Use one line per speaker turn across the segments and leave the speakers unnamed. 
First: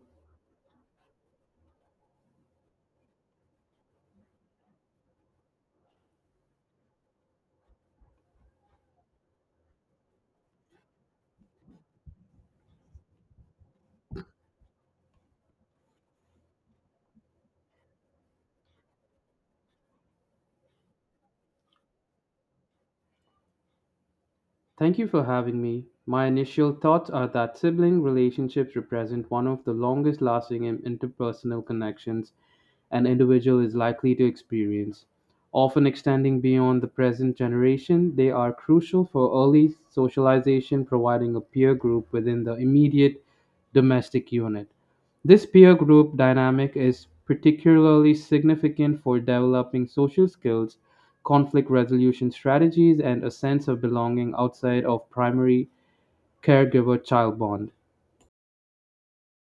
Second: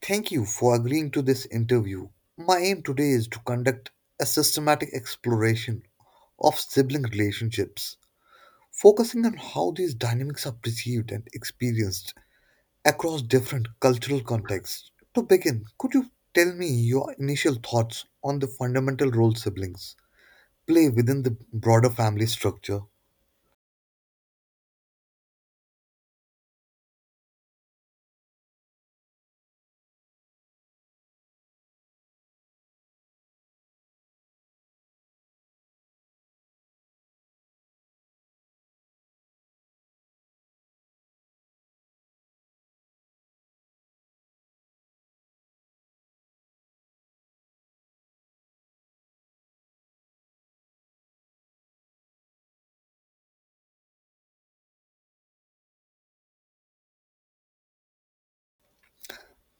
Thank you for agreeing to this interview. My aim today is to conduct a systematic exploration of sibling relationships, focusing on how these dynamics are perceived and experienced across different cultural contexts. To begin, could you tell me your initial thoughts on the fundamental role siblings play within the broader family structure?
Thank you for having me. My initial thoughts are that sibling relationships represent one of the longest lasting and interpersonal connections an individual is likely to experience. Often extending beyond the present generation, they are crucial for early socialization, providing a peer group within the immediate domestic unit. This peer group dynamic is particularly significant for developing social skills, conflict resolution strategies, and a sense of belonging outside of primary caregiver child bond.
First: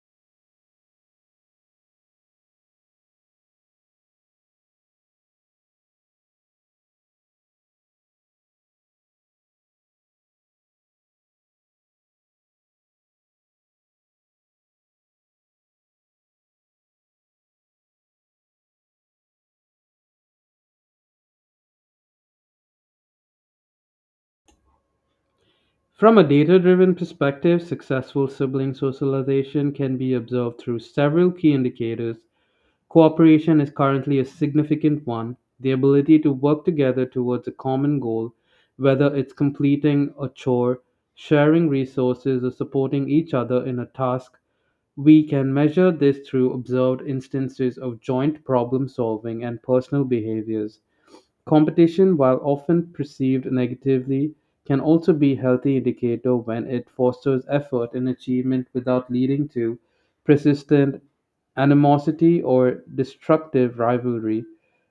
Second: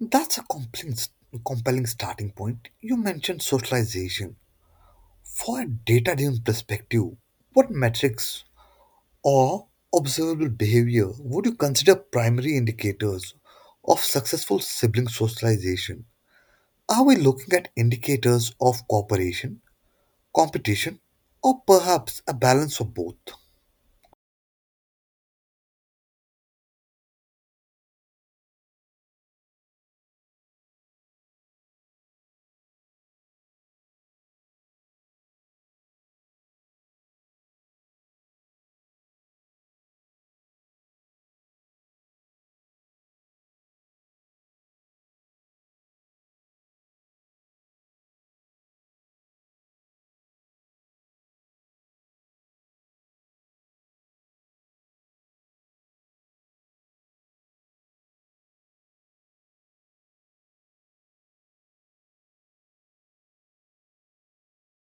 That's a complex, compelling starting point. You mentioned socialization. For a data-driven perspective, what metrics or observable behavior would you consider primary indicators of successful sibling socialization? Are we looking at indicators of cooperation, competition, or perhaps a balance of both?
From a data-driven perspective, successful sibling socialization can be observed through several key indicators. Cooperation is currently a significant one, the ability to work together towards a common goal, whether it's completing a chore, sharing resources, or supporting each other in a task. We can measure this through observed instances of joint problem solving and personal behaviors. Competition, while often perceived negatively, can also be a healthy indicator when it fosters effort and achievement without leading to persistent animosity or destructive rivalry.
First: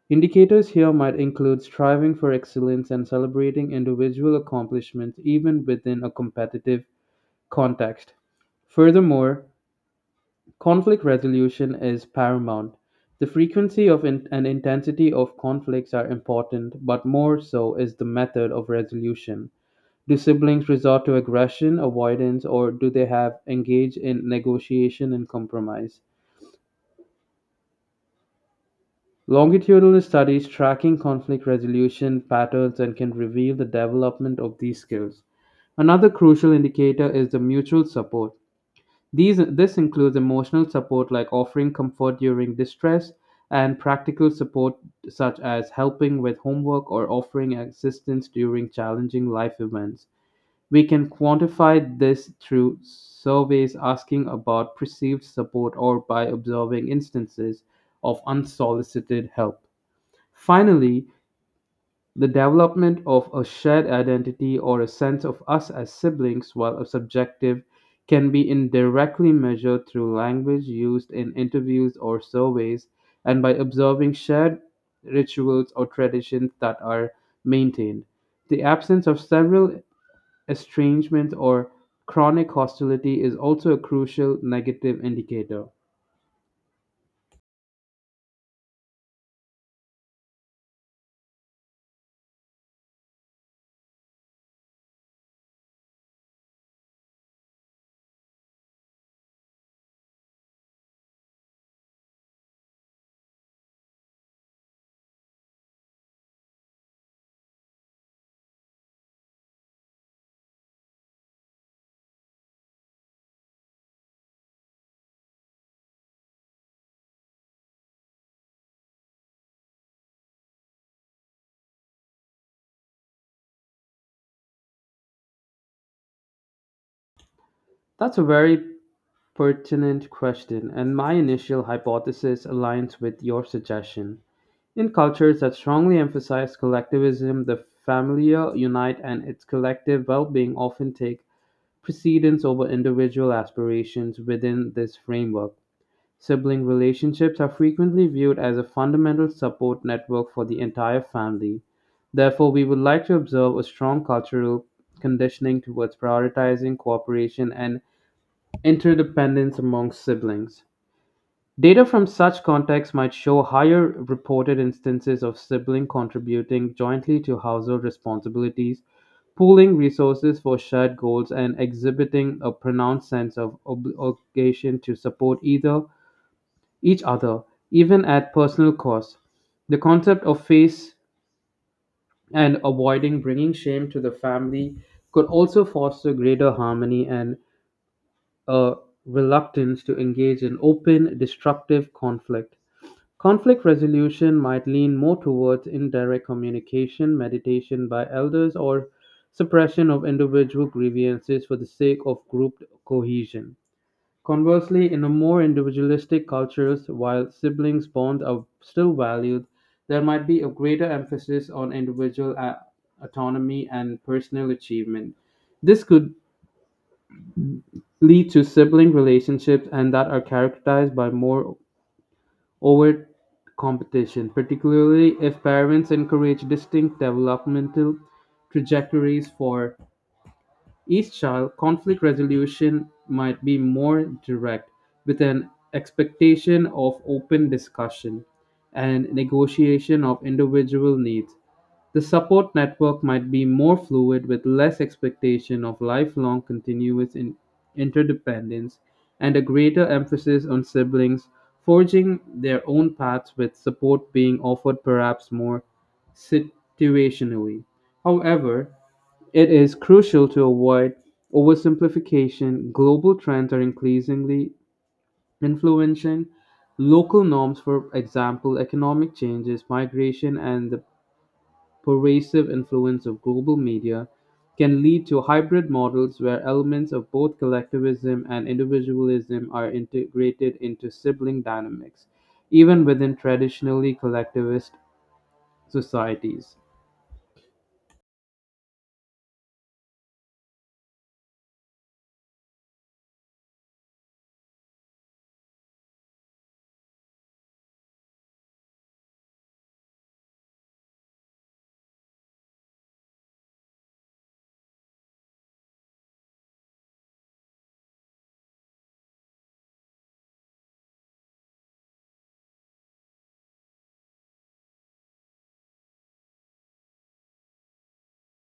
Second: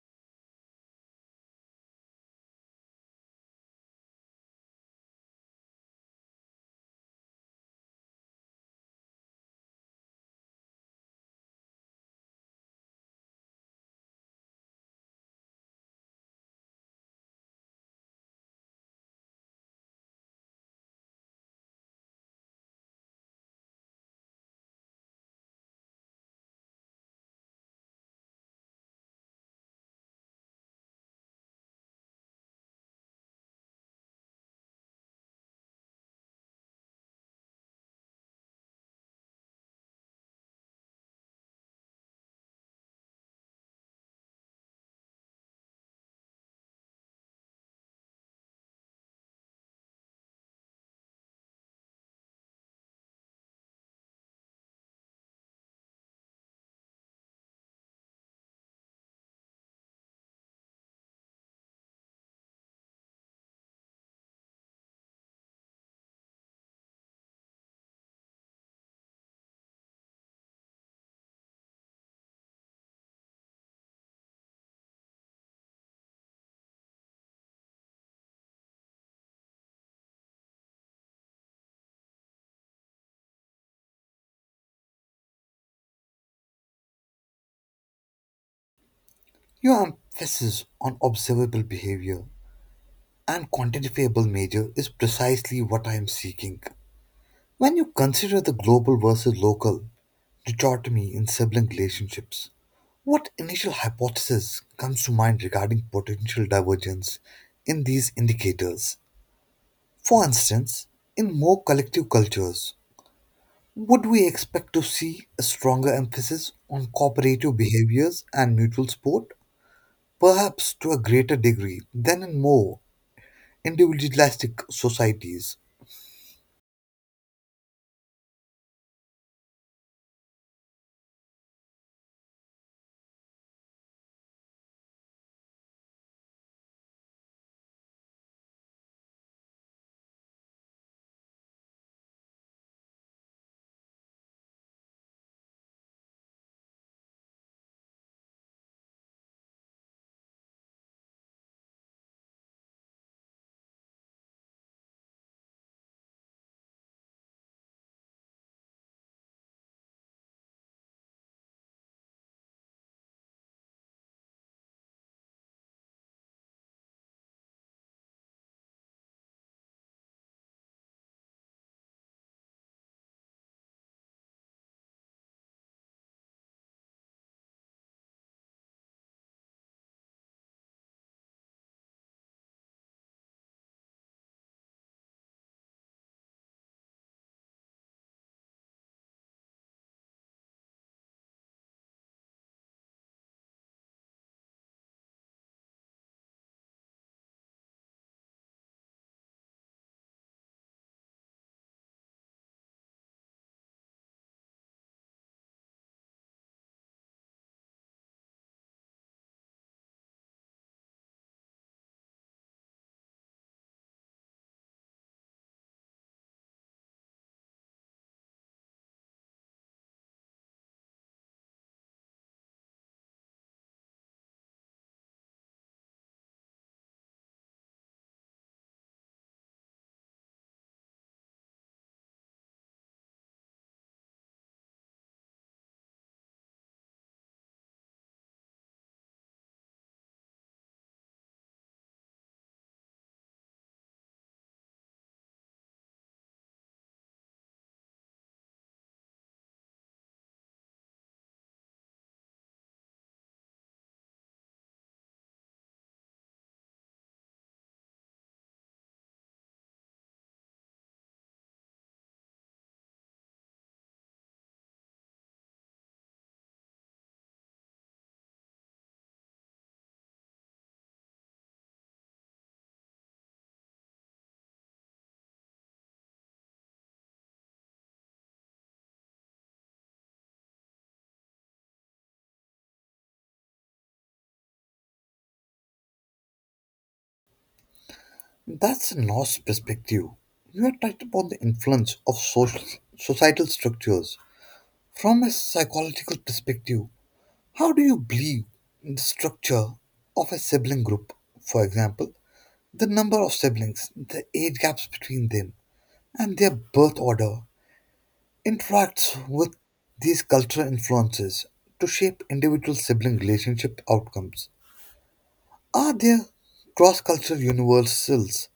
Indicators here might include striving for excellence and celebrating individual accomplishments even within a competitive context. Furthermore, conflict resolution is paramount. The frequency of and intensity of conflicts are important, but more so is the method of resolution. Do siblings resort to aggression, avoidance, or do they have engage in negotiation and compromise? Longitudinal studies tracking conflict resolution patterns and can reveal the development of these skills. Another crucial indicator is the mutual support. This includes emotional support like offering comfort during distress and practical support such as helping with homework or offering assistance during challenging life events. We can quantify this through surveys asking about perceived support or by observing instances of unsolicited help. Finally, the development of a shared identity or a sense of us as siblings, while a subjective, can be indirectly measured through language used in interviews or surveys and by observing shared rituals or traditions that are maintained. The absence of several estrangement or chronic hostility is also a crucial negative indicator.
Your emphasis on observable behavior and quantifiable measure is precisely what I am seeking. When you consider the global versus local, dichotomy in sibling relationships. What initial hypothesis comes to mind regarding potential divergence in these indicators? For instance, in more collective cultures, would we expect to see a stronger emphasis on cooperative behaviors and mutual support? Perhaps to a greater degree than in more individualistic societies.
That's a very pertinent question, and my initial hypothesis aligns with your suggestion. In cultures that strongly emphasize collectivism, the familial unit and its collective well-being often take precedence over individual aspirations within this framework. Sibling relationships are frequently viewed as a fundamental support network for the entire family. Therefore, we would like to observe a strong cultural conditioning towards prioritizing cooperation and interdependence among siblings. Data from such contexts might show higher reported instances of siblings contributing jointly to household responsibilities, pooling resources for shared goals, and exhibiting a pronounced sense of obligation to support either each other, even at personal cost. The concept of face and avoiding bringing shame to the family could also foster greater harmony and a reluctance to engage in open, destructive conflict. Conflict resolution might lean more towards indirect communication, meditation by elders, or suppression of individual grievances for the sake of group cohesion. Conversely, in a more individualistic cultures, while siblings bonds are still valued, there might be a greater emphasis on individual autonomy and personal achievement. This could lead to sibling relationships and that are characterized by more overt competition, particularly if parents encourage distinct developmental trajectories for each-child conflict resolution might be more direct, with an expectation of open discussion and negotiation of individual needs. The support network might be more fluid with less expectation of lifelong continuous interdependence and a greater emphasis on siblings forging their own paths with support being offered perhaps more situationally. However, it is crucial to avoid oversimplification. Global trends are increasingly influencing local norms, for example, economic changes, migration, and the pervasive influence of global media can lead to hybrid models where elements of both collectivism and individualism are integrated into sibling dynamics, even within traditionally collectivist societies.
That's a lost perspective. You are touched upon the influence of social, societal structures. From a psychological perspective, how do you believe in the structure of a sibling group? For example, the number of siblings, the age gaps between them, and their birth order interacts with these cultural influences to shape individual sibling relationship outcomes. Are there cross cultural universals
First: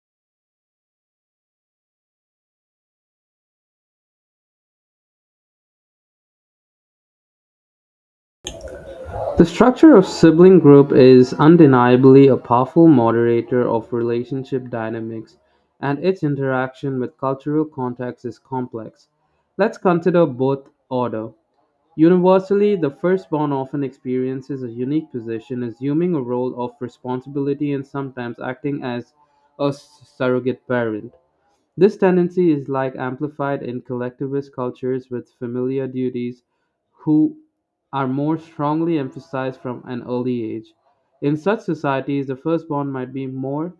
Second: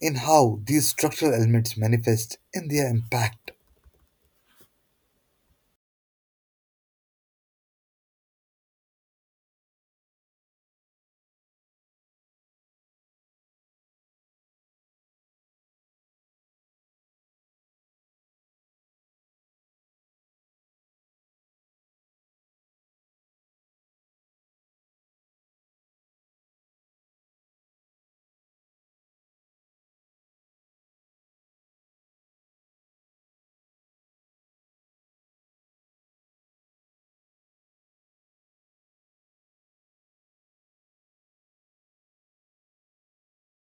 in how these structural elements manifest in their impact?
The structure of sibling group is undeniably a powerful moderator of relationship dynamics, and its interaction with cultural context is complex. Let's consider both order. Universally, the firstborn often experiences a unique position, assuming a role of responsibility and sometimes acting as a surrogate parent. This tendency is like amplified in collectivist cultures with familial duties who are more strongly emphasized from an early age. In such societies, the firstborn might be more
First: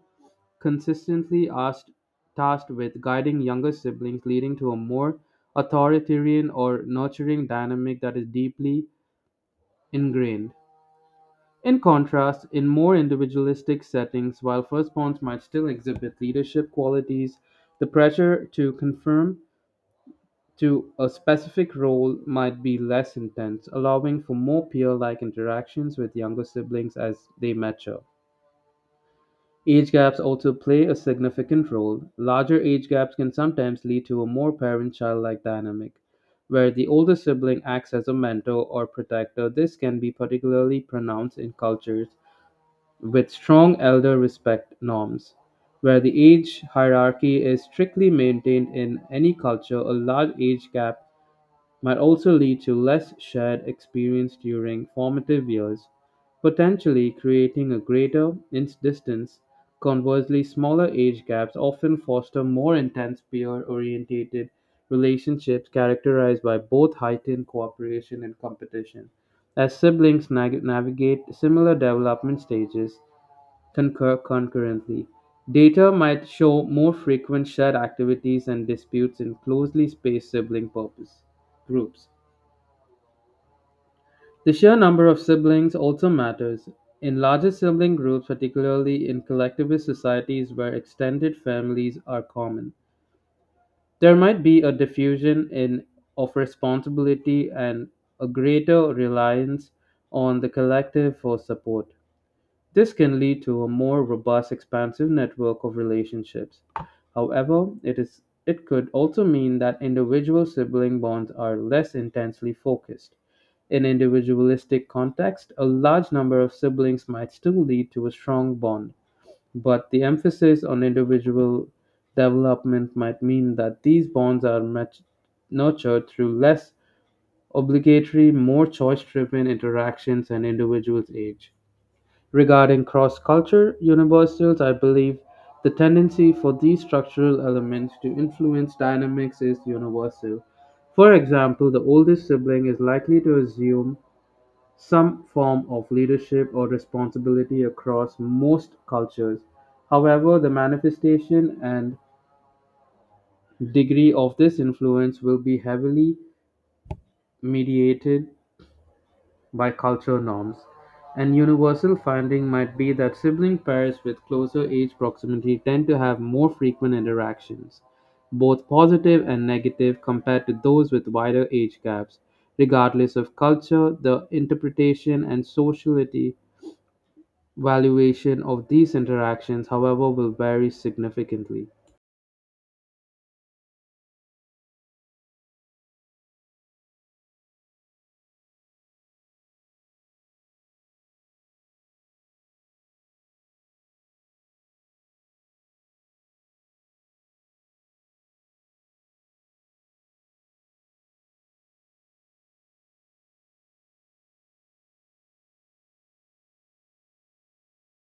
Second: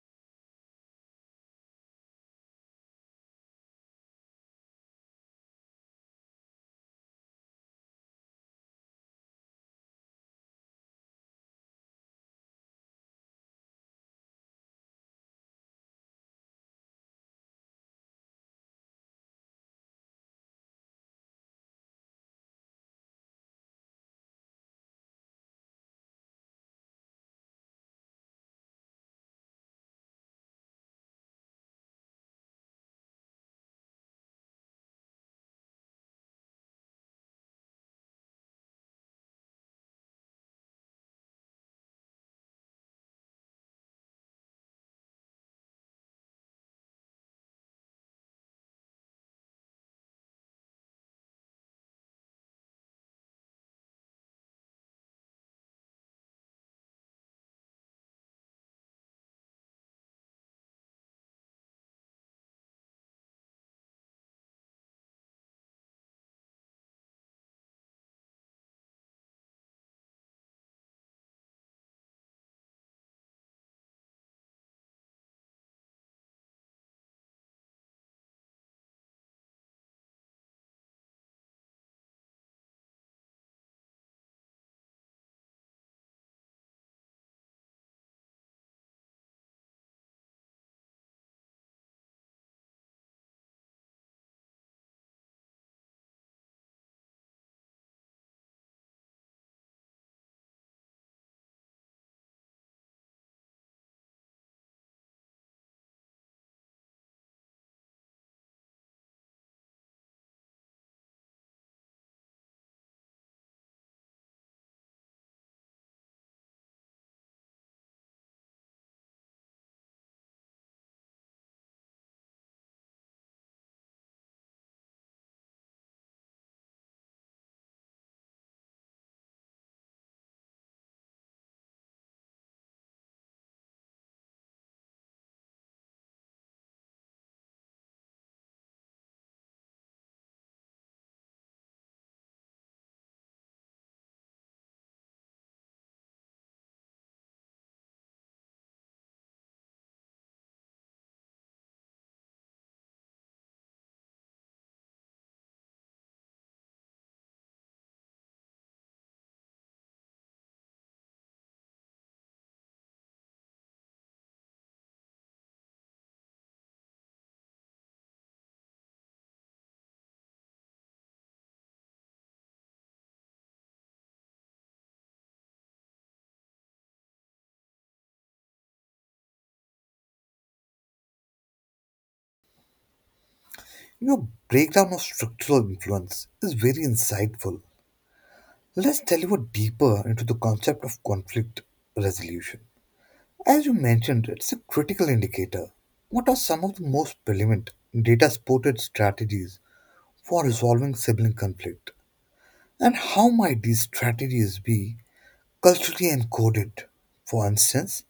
consistently asked, tasked with guiding younger siblings, leading to a more authoritarian or nurturing dynamic that is deeply ingrained. In contrast, in more individualistic settings, while firstborns might still exhibit leadership qualities, the pressure to confirm to a specific role might be less intense, allowing for more peer like interactions with younger siblings as they mature. Age gaps also play a significant role. Larger age gaps can sometimes lead to a more parent child like dynamic, where the older sibling acts as a mentor or protector. This can be particularly pronounced in cultures with strong elder respect norms. Where the age hierarchy is strictly maintained in any culture, a large age gap might also lead to less shared experience during formative years, potentially creating a greater distance. Conversely, smaller age gaps often foster more intense peer oriented relationships characterized by both heightened cooperation and competition. As siblings navigate similar development stages, concurrently. Data might show more frequent shared activities and disputes in closely spaced sibling purpose groups. The sheer number of siblings also matters. In larger sibling groups, particularly in collectivist societies where extended families are common, there might be a diffusion in of responsibility and a greater reliance on the collective for support. This can lead to a more robust expansive network of relationships. However, it could also mean that individual sibling bonds are less intensely focused. In individualistic context, a large number of siblings might still lead to a strong bond, but the emphasis on individual development might mean that these bonds are much nurtured through less obligatory, more choice driven interactions and individuals' age. Regarding cross culture universals, I believe the tendency for these structural elements to influence dynamics is universal. For example, the oldest sibling is likely to assume some form of leadership or responsibility across most cultures. However, the manifestation and degree of this influence will be heavily mediated by culture norms. An universal finding might be that sibling pairs with closer age proximity tend to have more frequent interactions, both positive and negative, compared to those with wider age gaps, regardless of culture, the interpretation, and sociality. Valuation of these interactions, however, will vary significantly.
Your breakdown of structural influence is very insightful. Let's deliver deeper into the concept of conflict resolution. As you mentioned, it's a critical indicator. What are some of the most prevalent data supported strategies for resolving sibling conflict? And how might these strategies be culturally encoded? For instance,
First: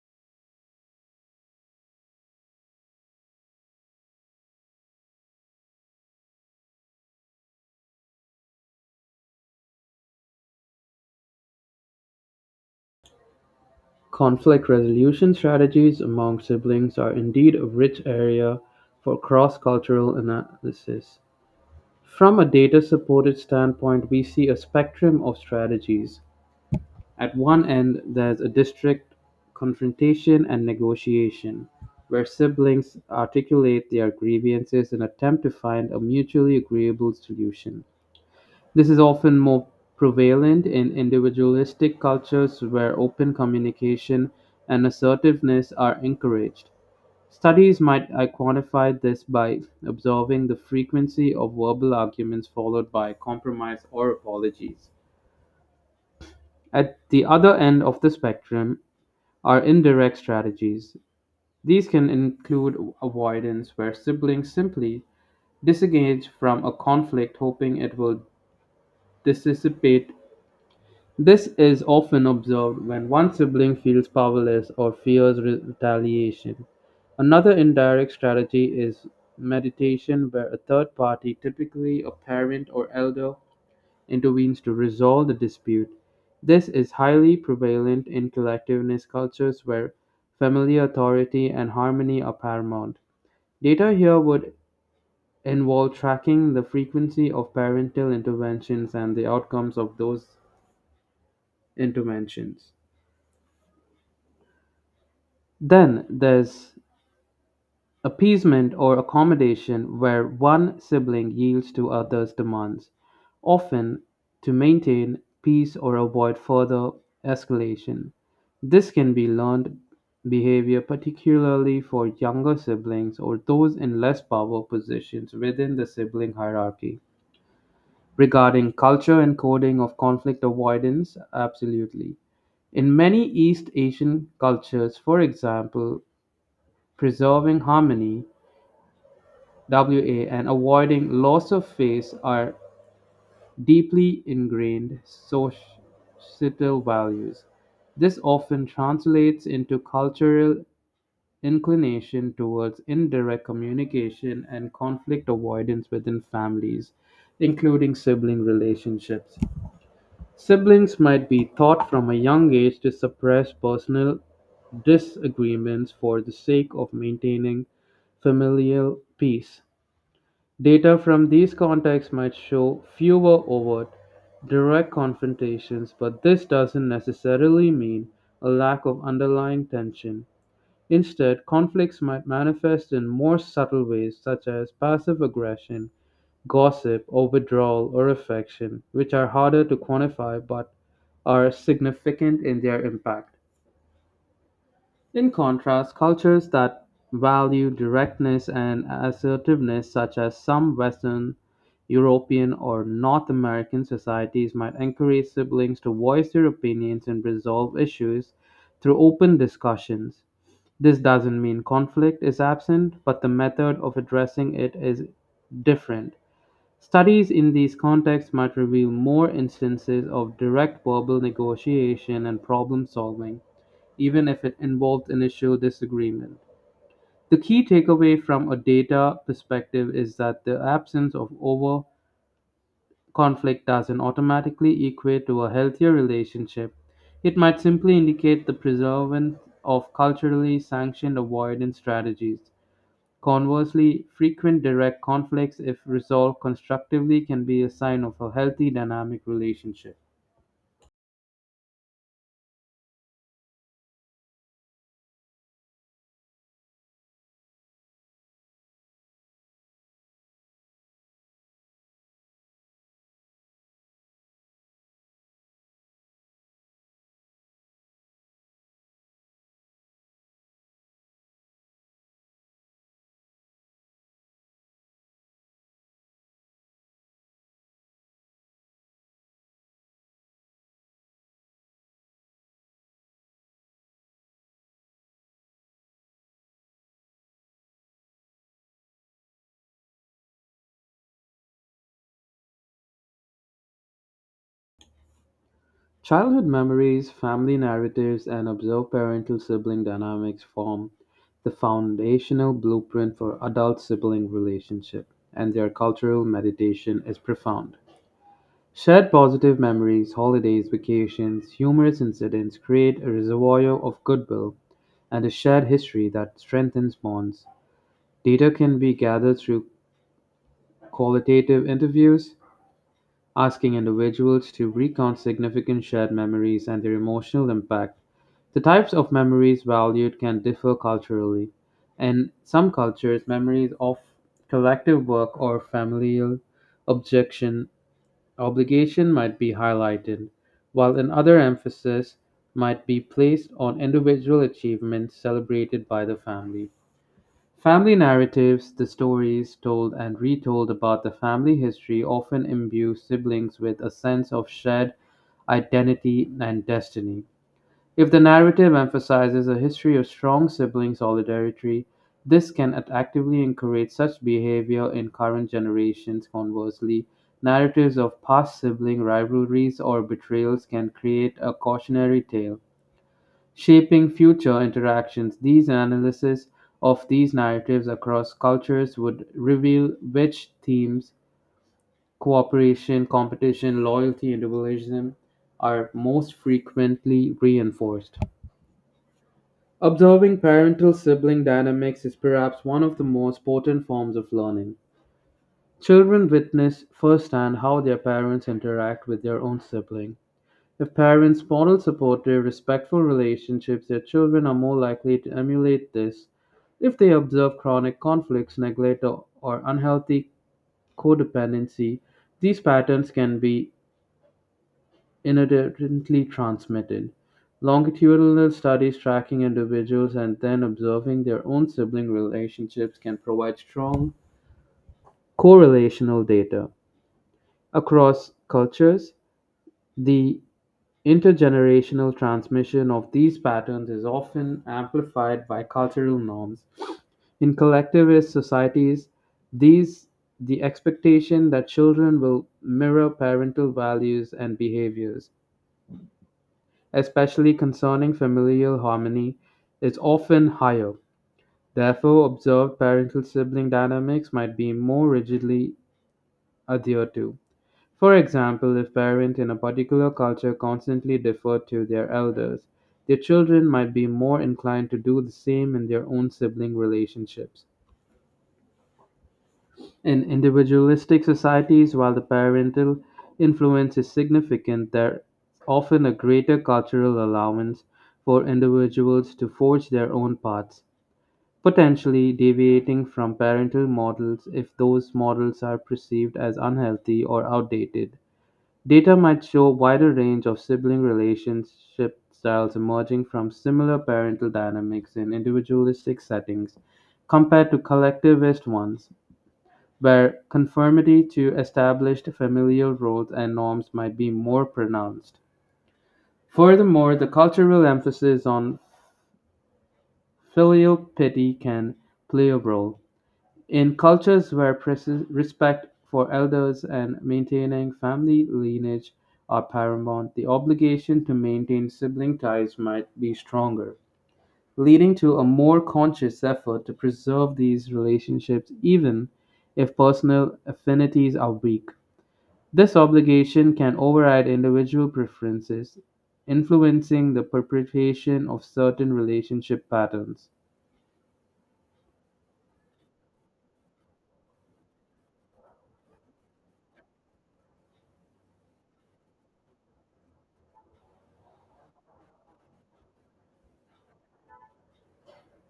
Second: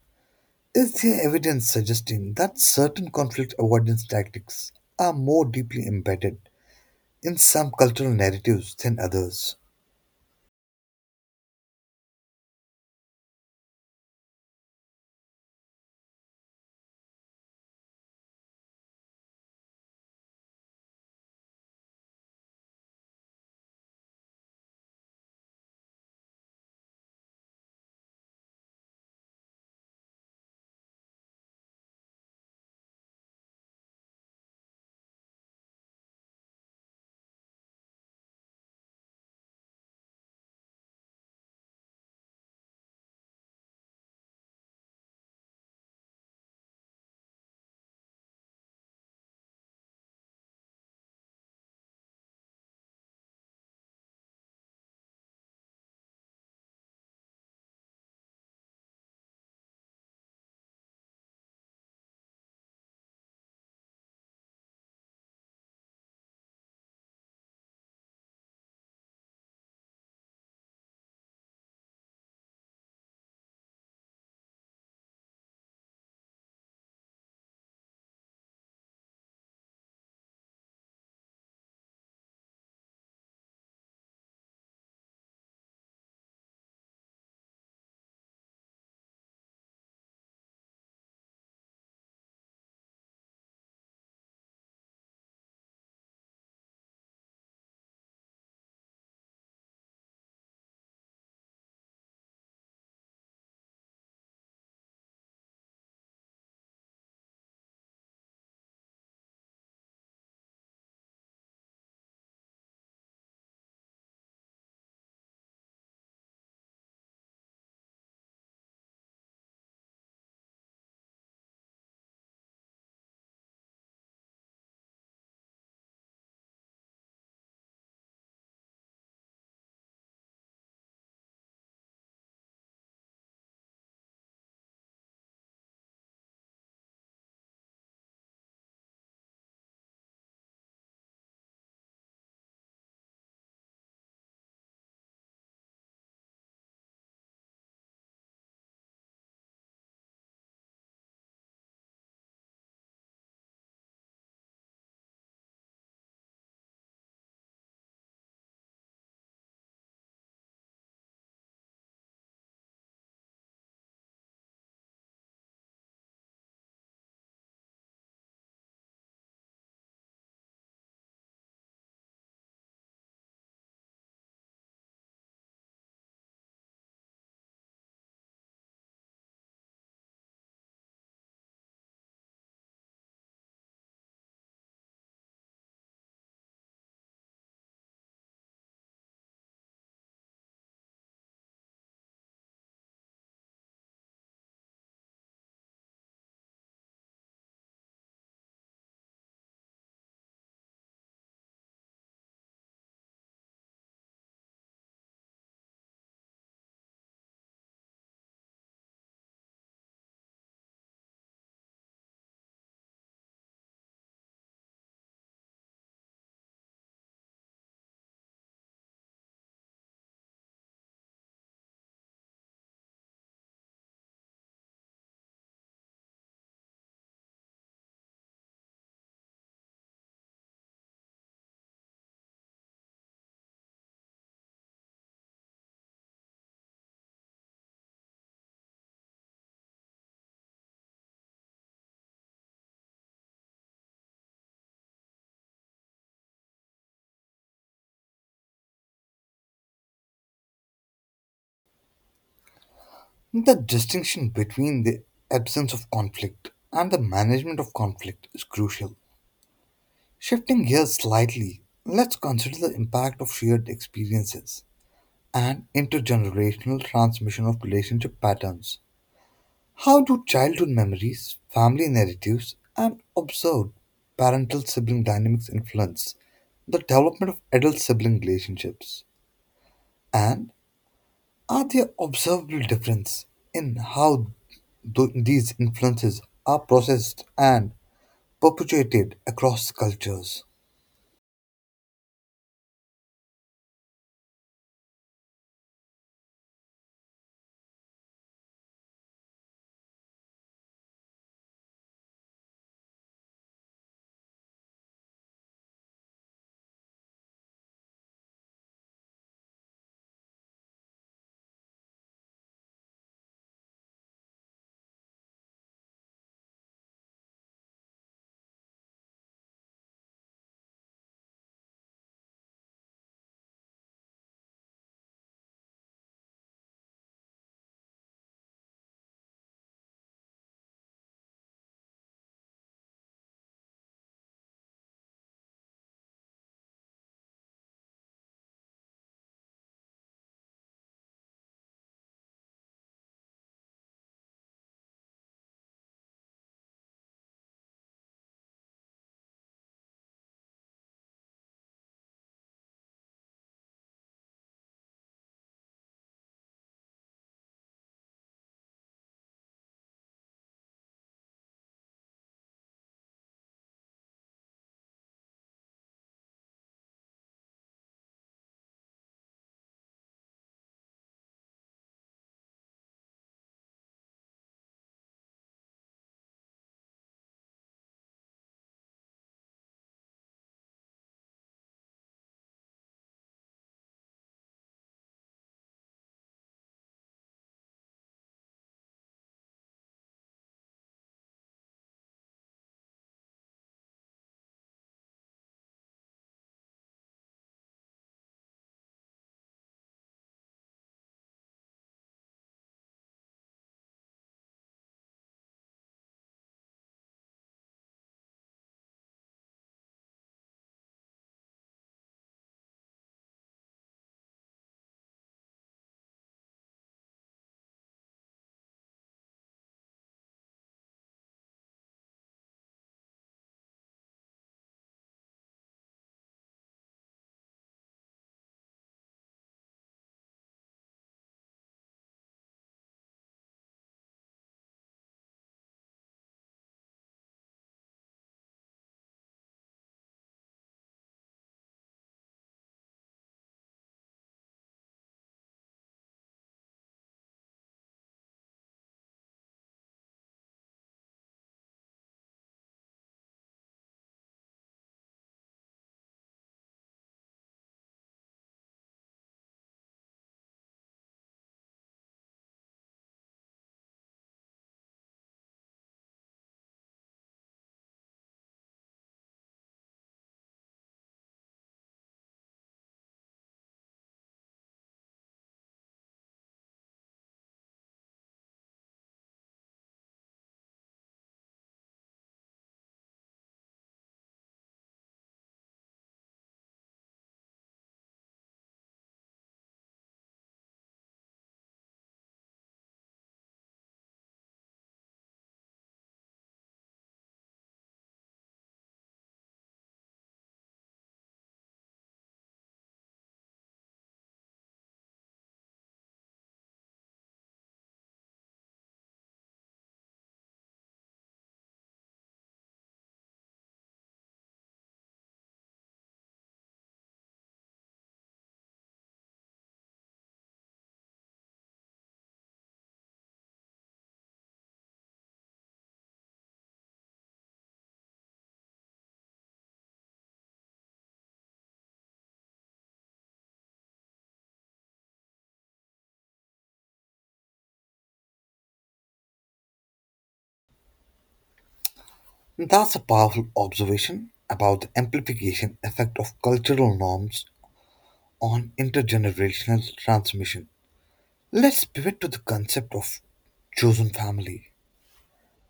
is there evidence suggesting that certain conflict avoidance tactics are more deeply embedded in some cultural narratives than others?
Conflict resolution strategies among siblings are indeed a rich area for cross cultural analysis. From a data-supported standpoint we see a spectrum of strategies. At one end there's a district confrontation and negotiation, where siblings articulate their grievances and attempt to find a mutually agreeable solution. This is often more prevalent in individualistic cultures where open communication and assertiveness are encouraged. Studies might I quantify this by observing the frequency of verbal arguments followed by compromise or apologies. At the other end of the spectrum are indirect strategies. These can include avoidance, where siblings simply disengage from a conflict, hoping it will dissipate. This is often observed when one sibling feels powerless or fears retaliation. Another indirect strategy is mediation, where a third party, typically a parent or elder, intervenes to resolve the dispute. This is highly prevalent in collectivist cultures where family authority and harmony are paramount. Data here would involve tracking the frequency of parental interventions and the outcomes of those interventions. Then there's appeasement or accommodation, where one sibling yields to others' demands, often to maintain peace or avoid further escalation. This can be learned behavior, particularly for younger siblings or those in less power positions within the sibling hierarchy. Regarding culture and coding of conflict avoidance, absolutely. In many East Asian cultures, for example, preserving harmony (WA) and avoiding loss of face are deeply ingrained societal values. This often translates into cultural inclination towards indirect communication and conflict avoidance within families, including sibling relationships. Siblings might be taught from a young age to suppress personal disagreements for the sake of maintaining familial peace. Data from these contacts might show fewer overt, direct confrontations, but this doesn't necessarily mean a lack of underlying tension. Instead, conflicts might manifest in more subtle ways, such as passive aggression, gossip, or withdrawal or affection, which are harder to quantify but are significant in their impact. In contrast, cultures that value directness and assertiveness, such as some Western European or North American societies, might encourage siblings to voice their opinions and resolve issues through open discussions. This doesn't mean conflict is absent, but the method of addressing it is different. Studies in these contexts might reveal more instances of direct verbal negotiation and problem solving even if it involved initial disagreement. The key takeaway from a data perspective is that the absence of over conflict doesn't automatically equate to a healthier relationship. It might simply indicate the preservance of culturally sanctioned avoidance strategies. Conversely, frequent direct conflicts, if resolved constructively, can be a sign of a healthy dynamic relationship.
The distinction between the absence of conflict and the management of conflict is crucial. Shifting gears slightly, let's consider the impact of shared experiences and intergenerational transmission of relationship patterns. How do childhood memories, family narratives, and observed parental sibling dynamics influence the development of adult sibling relationships? And are there observable differences in how these influences are processed and perpetuated across cultures?
Childhood memories, family narratives, and observed parental sibling dynamics form the foundational blueprint for adult sibling relationship, and their cultural meditation is profound. Shared positive memories, holidays, vacations, humorous incidents create a reservoir of goodwill and a shared history that strengthens bonds. Data can be gathered through qualitative interviews, asking individuals to recount significant shared memories and their emotional impact. The types of memories valued can differ culturally. In some cultures, memories of collective work or familial objection obligation might be highlighted, while in other emphasis might be placed on individual achievements celebrated by the family. Family narratives, the stories told and retold about the family history, often imbue siblings with a sense of shared identity and destiny. If the narrative emphasizes a history of strong sibling solidarity, this can actively encourage such behavior in current generations. Conversely, narratives of past sibling rivalries or betrayals can create a cautionary tale shaping future interactions. These analyses of these narratives across cultures would reveal which themes, cooperation, competition, loyalty, individualism, are most frequently reinforced. Observing parental sibling dynamics is perhaps one of the most potent forms of learning. Children witness firsthand how their parents interact with their own sibling. If parents model supportive, respectful relationships, their children are more likely to emulate this. If they observe chronic conflicts, neglect, or unhealthy codependency, these patterns can be inadvertently transmitted. Longitudinal studies tracking individuals and then observing their own sibling relationships can provide strong correlational data. Across cultures, the intergenerational transmission of these patterns is often amplified by cultural norms. In collectivist societies, these the expectation that children will mirror parental values and behaviors, especially concerning familial harmony, is often higher. Therefore, observed parental sibling dynamics might be more rigidly adhered to. For example, if parents in a particular culture constantly defer to their elders, their children might be more inclined to do the same in their own sibling relationships. In individualistic societies, while the parental influence is significant, there is often a greater cultural allowance for individuals to forge their own paths, potentially deviating from parental models if those models are perceived as unhealthy or outdated. Data might show wider range of sibling relationship styles emerging from similar parental dynamics in individualistic settings compared to collectivist ones, where conformity to established familial roles and norms might be more pronounced. Furthermore, the cultural emphasis on filial piety can play a role. In cultures where respect for elders and maintaining family lineage are paramount, the obligation to maintain sibling ties might be stronger, leading to a more conscious effort to preserve these relationships even if personal affinities are weak. This obligation can override individual preferences, influencing the perpetuation of certain relationship patterns.
That's a powerful observation about the amplification effect of cultural norms on intergenerational transmission. Let's pivot to the concept of chosen family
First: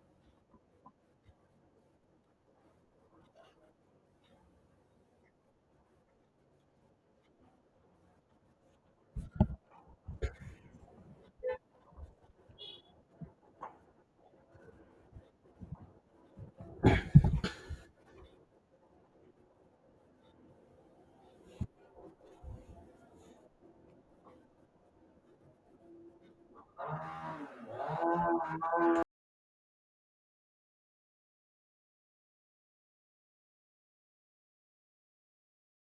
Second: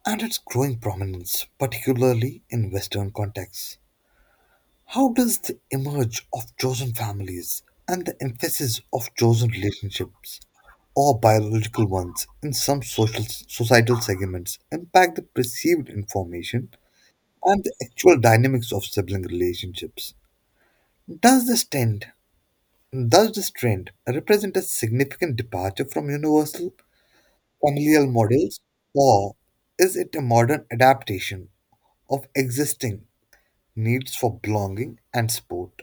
and its growing prominence, particularly in Western contexts. How does the emerge of chosen families and the emphasis of chosen relationships or biological ones in some social societal segments impact the perceived information and the actual dynamics of sibling relationships? Does this trend does this trend represent a significant departure from universal familial models, or is it a modern adaptation of existing needs for belonging and support?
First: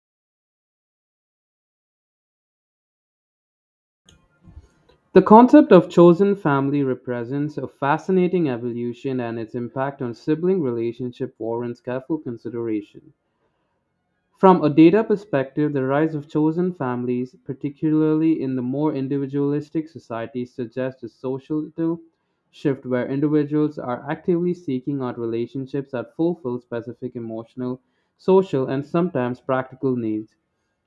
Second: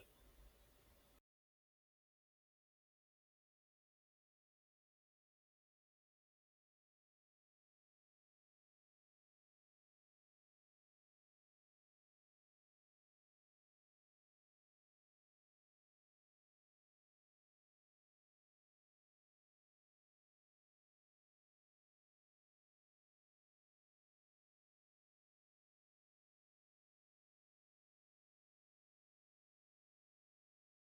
The concept of chosen family represents a fascinating evolution, and its impact on sibling relationship warrants careful consideration. From a data perspective, the rise of chosen families, particularly in the more individualistic societies, suggests a societal shift where individuals are actively seeking out relationships that fulfill specific emotional, social, and sometimes practical needs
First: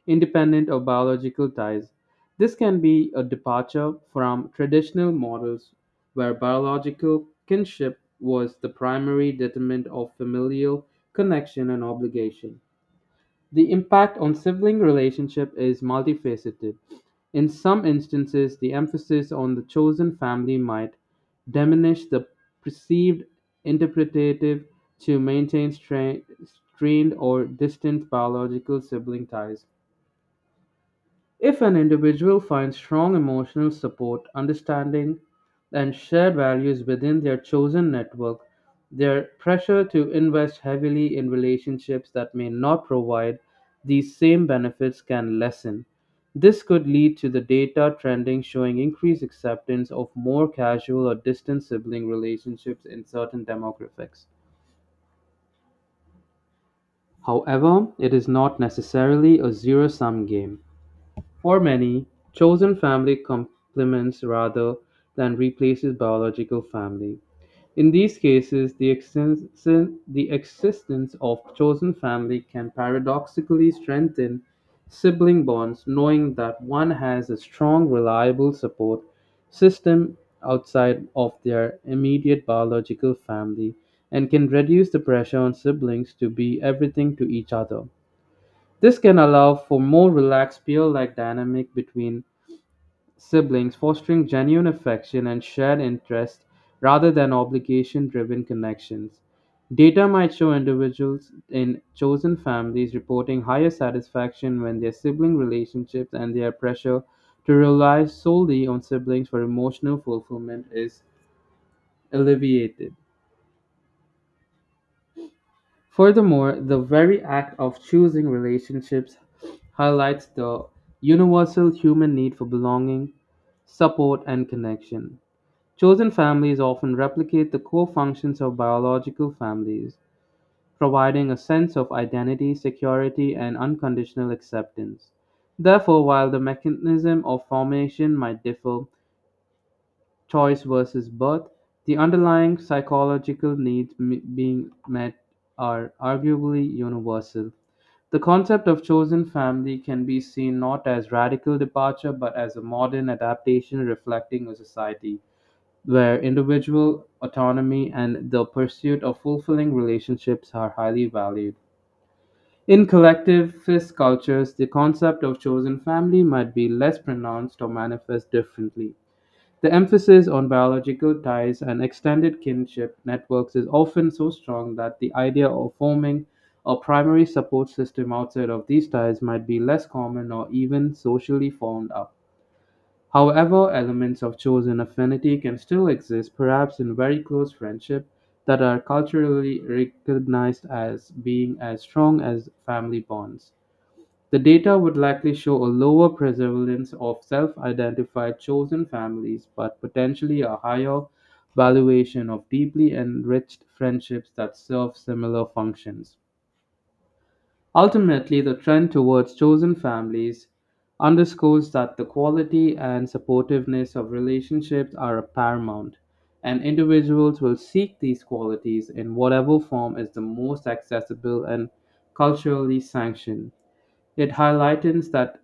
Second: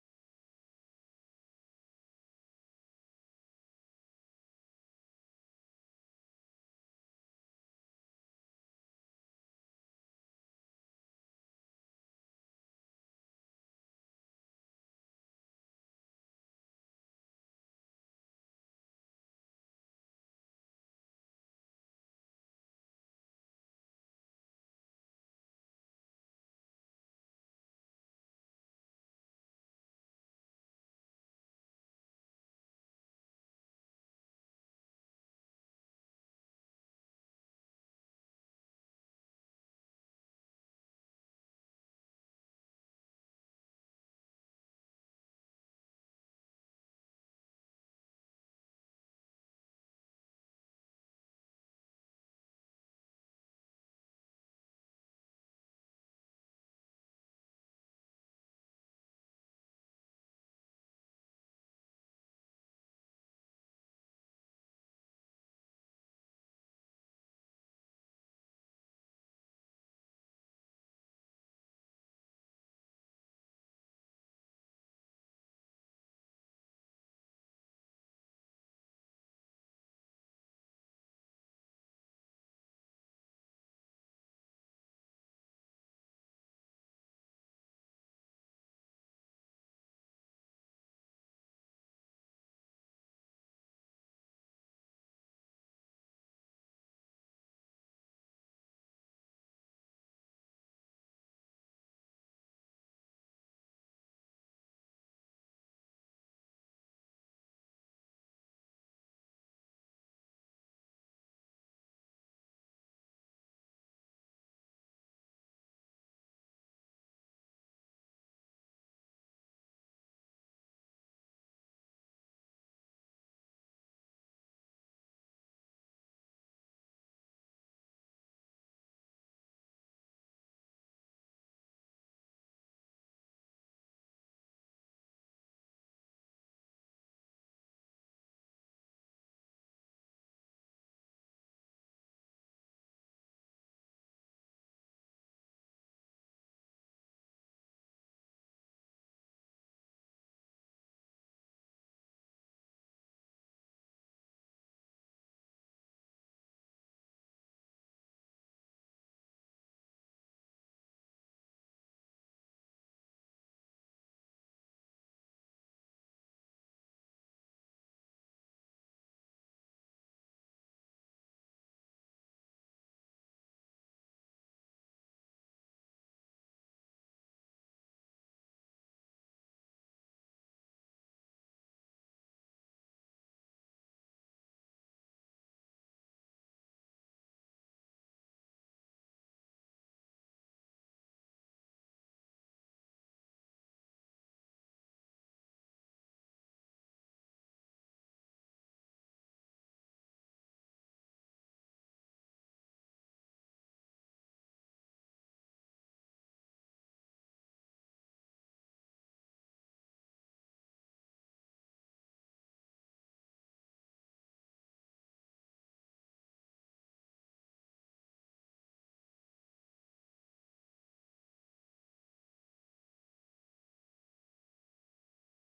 independent of biological ties. This can be a departure from traditional models where biological kinship was the primary determinant of familial connection and obligation. The impact on sibling relationship is multifaceted. In some instances, the emphasis on the chosen family might diminish the perceived interpretative to maintain strained or distant biological sibling ties. If an individual finds strong emotional support, understanding, and shared values within their chosen network, their pressure to invest heavily in relationships that may not provide these same benefits can lessen. This could lead to the data trending showing increased acceptance of more casual or distant sibling relationships in certain demographics. However, it is not necessarily a zero sum game. For many, chosen family complements rather than replaces biological family. In these cases, the existence of chosen family can paradoxically strengthen sibling bonds, knowing that one has a strong, reliable support system outside of their immediate biological family and can reduce the pressure on siblings to be everything to each other. This can allow for more relaxed peer like dynamic between siblings, fostering genuine affection and shared interest rather than obligation driven connections. Data might show individuals in chosen families reporting higher satisfaction when their sibling relationships and their pressure to rely solely on siblings for emotional fulfillment is alleviated. Furthermore, the very act of choosing relationships highlights the universal human need for belonging, support, and connection. Chosen families often replicate the core functions of biological families, providing a sense of identity, security, and unconditional acceptance. Therefore, while the mechanism of formation might differ, choice versus birth, the underlying psychological needs being met are arguably universal. The concept of chosen family can be seen not as radical departure but as a modern adaptation reflecting a society where individual autonomy and the pursuit of fulfilling relationships are highly valued. In collectivist cultures, the concept of chosen family might be less pronounced or manifest differently. The emphasis on biological ties and extended kinship networks is often so strong that the idea of forming a primary support system outside of these ties might be less common or even socially formed up. However, elements of chosen affinity can still exist, perhaps in very close friendship, that are culturally recognized as being as strong as family bonds. The data would likely show a lower prevalence of self-identified chosen families, but potentially a higher valuation of deeply enriched friendships that serve similar functions. Ultimately, the trend towards chosen families underscores that the quality and supportiveness of relationships are paramount, and individuals will seek these qualities in whatever form is the most accessible and culturally sanctioned. It highlights that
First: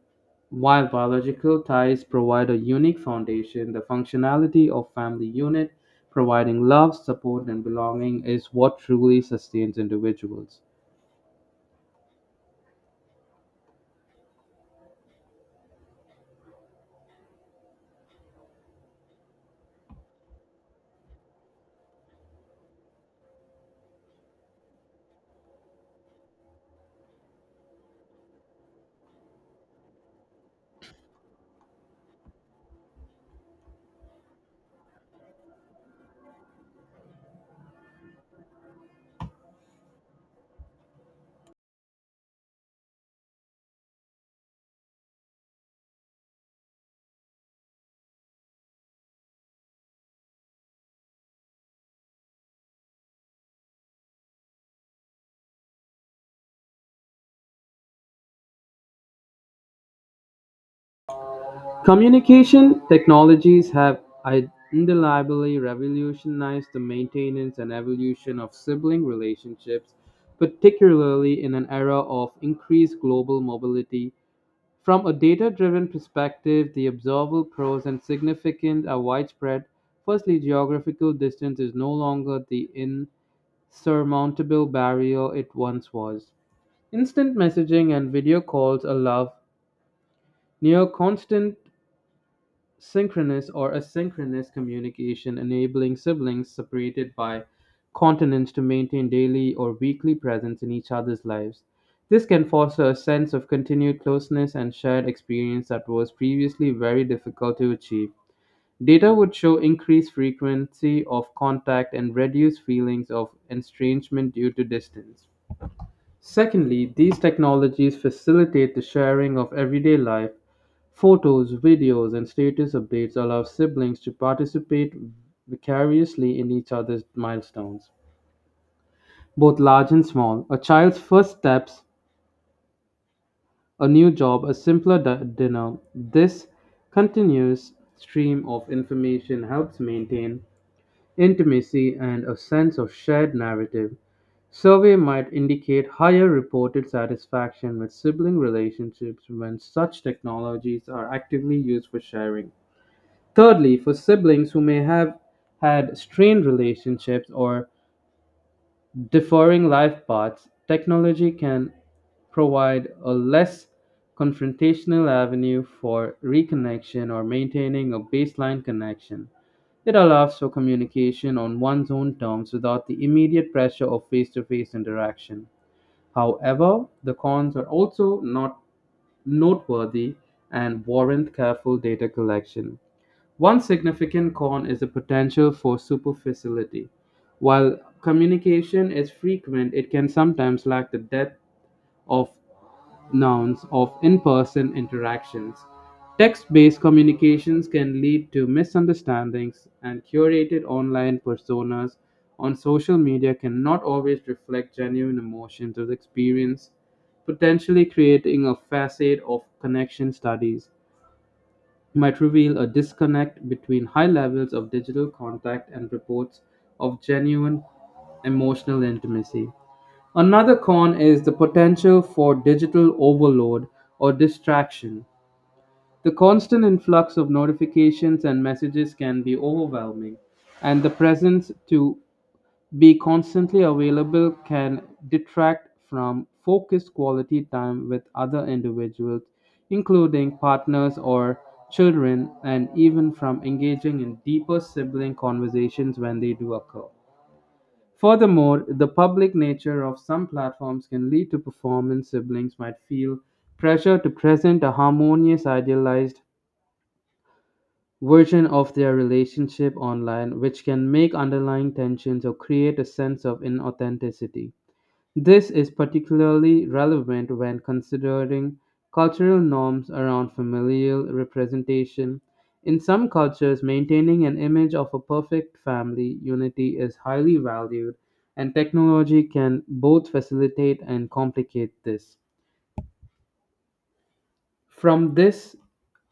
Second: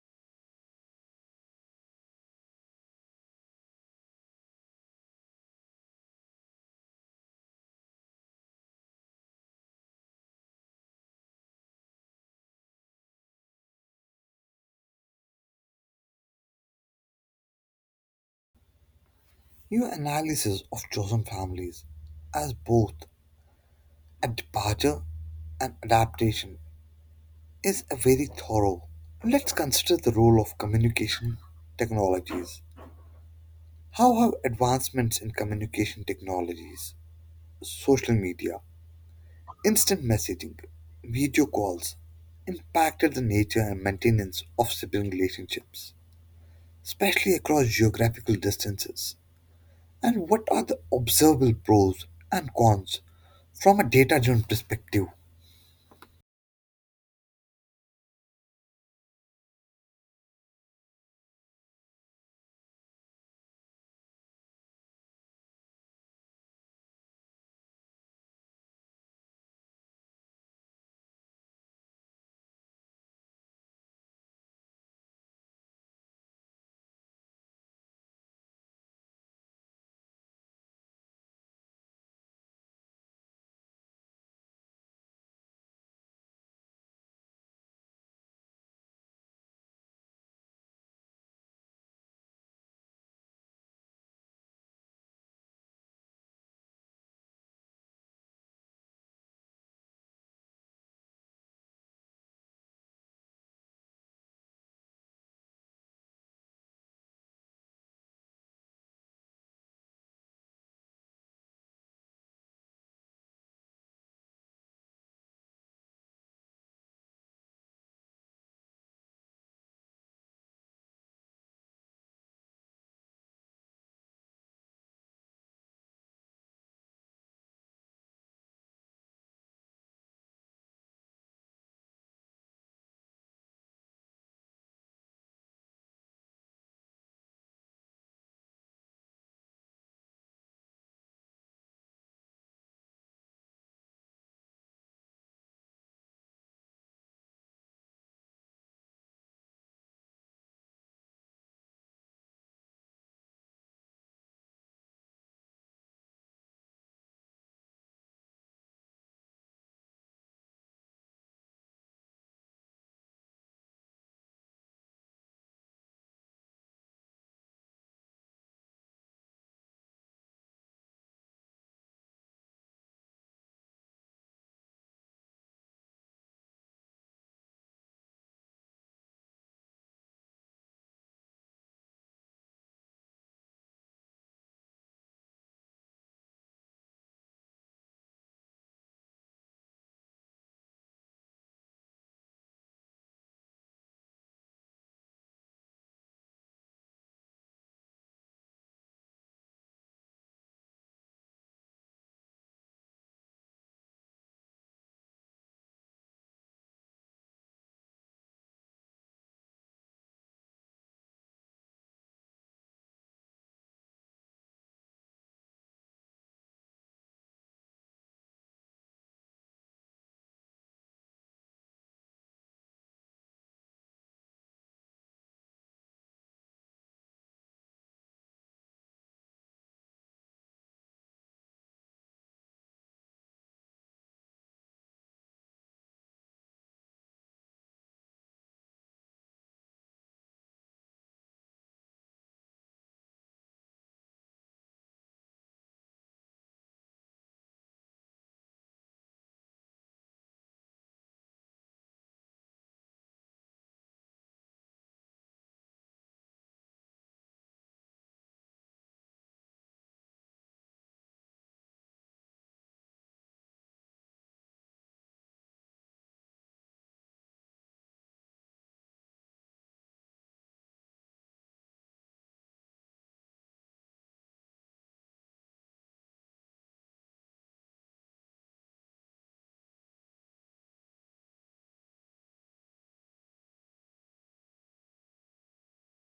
while biological ties provide a unique foundation, the functionality of family unit, providing love, support, and belonging, is what truly sustains individuals.
Your analysis of chosen families as both a departure and adaptation is very thorough. Let's consider the role of communication technologies. How have advancements in communication technologies, social media, instant messaging, video calls impacted the nature and maintenance of sibling relationships, especially across geographical distances? And what are the observable pros and cons from a data driven perspective?
Communication technologies have undeniably revolutionized the maintenance and evolution of sibling relationships, particularly in an era of increased global mobility. From a data-driven perspective, the observable pros and significant are widespread. Firstly, geographical distance is no longer the insurmountable barrier it once was. Instant messaging and video calls allow near constant synchronous or asynchronous communication enabling siblings separated by continents to maintain daily or weekly presence in each other's lives. This can foster a sense of continued closeness and shared experience that was previously very difficult to achieve. Data would show increased frequency of contact and reduced feelings of estrangement due to distance. Secondly, these technologies facilitate the sharing of everyday life. Photos, videos, and status updates allow siblings to participate vicariously in each other's milestones, both large and small. A child's first steps, a new job, a simpler dinner. This continuous stream of information helps maintain intimacy and a sense of shared narrative. Survey might indicate higher reported satisfaction with sibling relationships when such technologies are actively used for sharing. Thirdly, for siblings who may have had strained relationships or differing life paths, technology can provide a less confrontational avenue for reconnection or maintaining a baseline connection. It allows for communication on one's own terms without the immediate pressure of face to face interaction. However, the cons are also not noteworthy and warrant careful data collection. One significant con is the potential for superficiality. While communication is frequent, it can sometimes lack the depth of nouns of in person interactions. Text based communications can lead to misunderstandings, and curated online personas on social media cannot always reflect genuine emotions or experience, potentially creating a facade of connection. Studies might reveal a disconnect between high levels of digital contact and reports of genuine emotional intimacy. Another con is the potential for digital overload or distraction. The constant influx of notifications and messages can be overwhelming, and the presence to be constantly available can detract from focused quality time with other individuals, including partners or children, and even from engaging in deeper sibling conversations when they do occur. Furthermore, the public nature of some platforms can lead to performance. Siblings might feel pressure to present a harmonious, idealized version of their relationship online, which can make underlying tensions or create a sense of inauthenticity. This is particularly relevant when considering cultural norms around familial representation. In some cultures, maintaining an image of a perfect family unity is highly valued, and technology can both facilitate and complicate this. From this,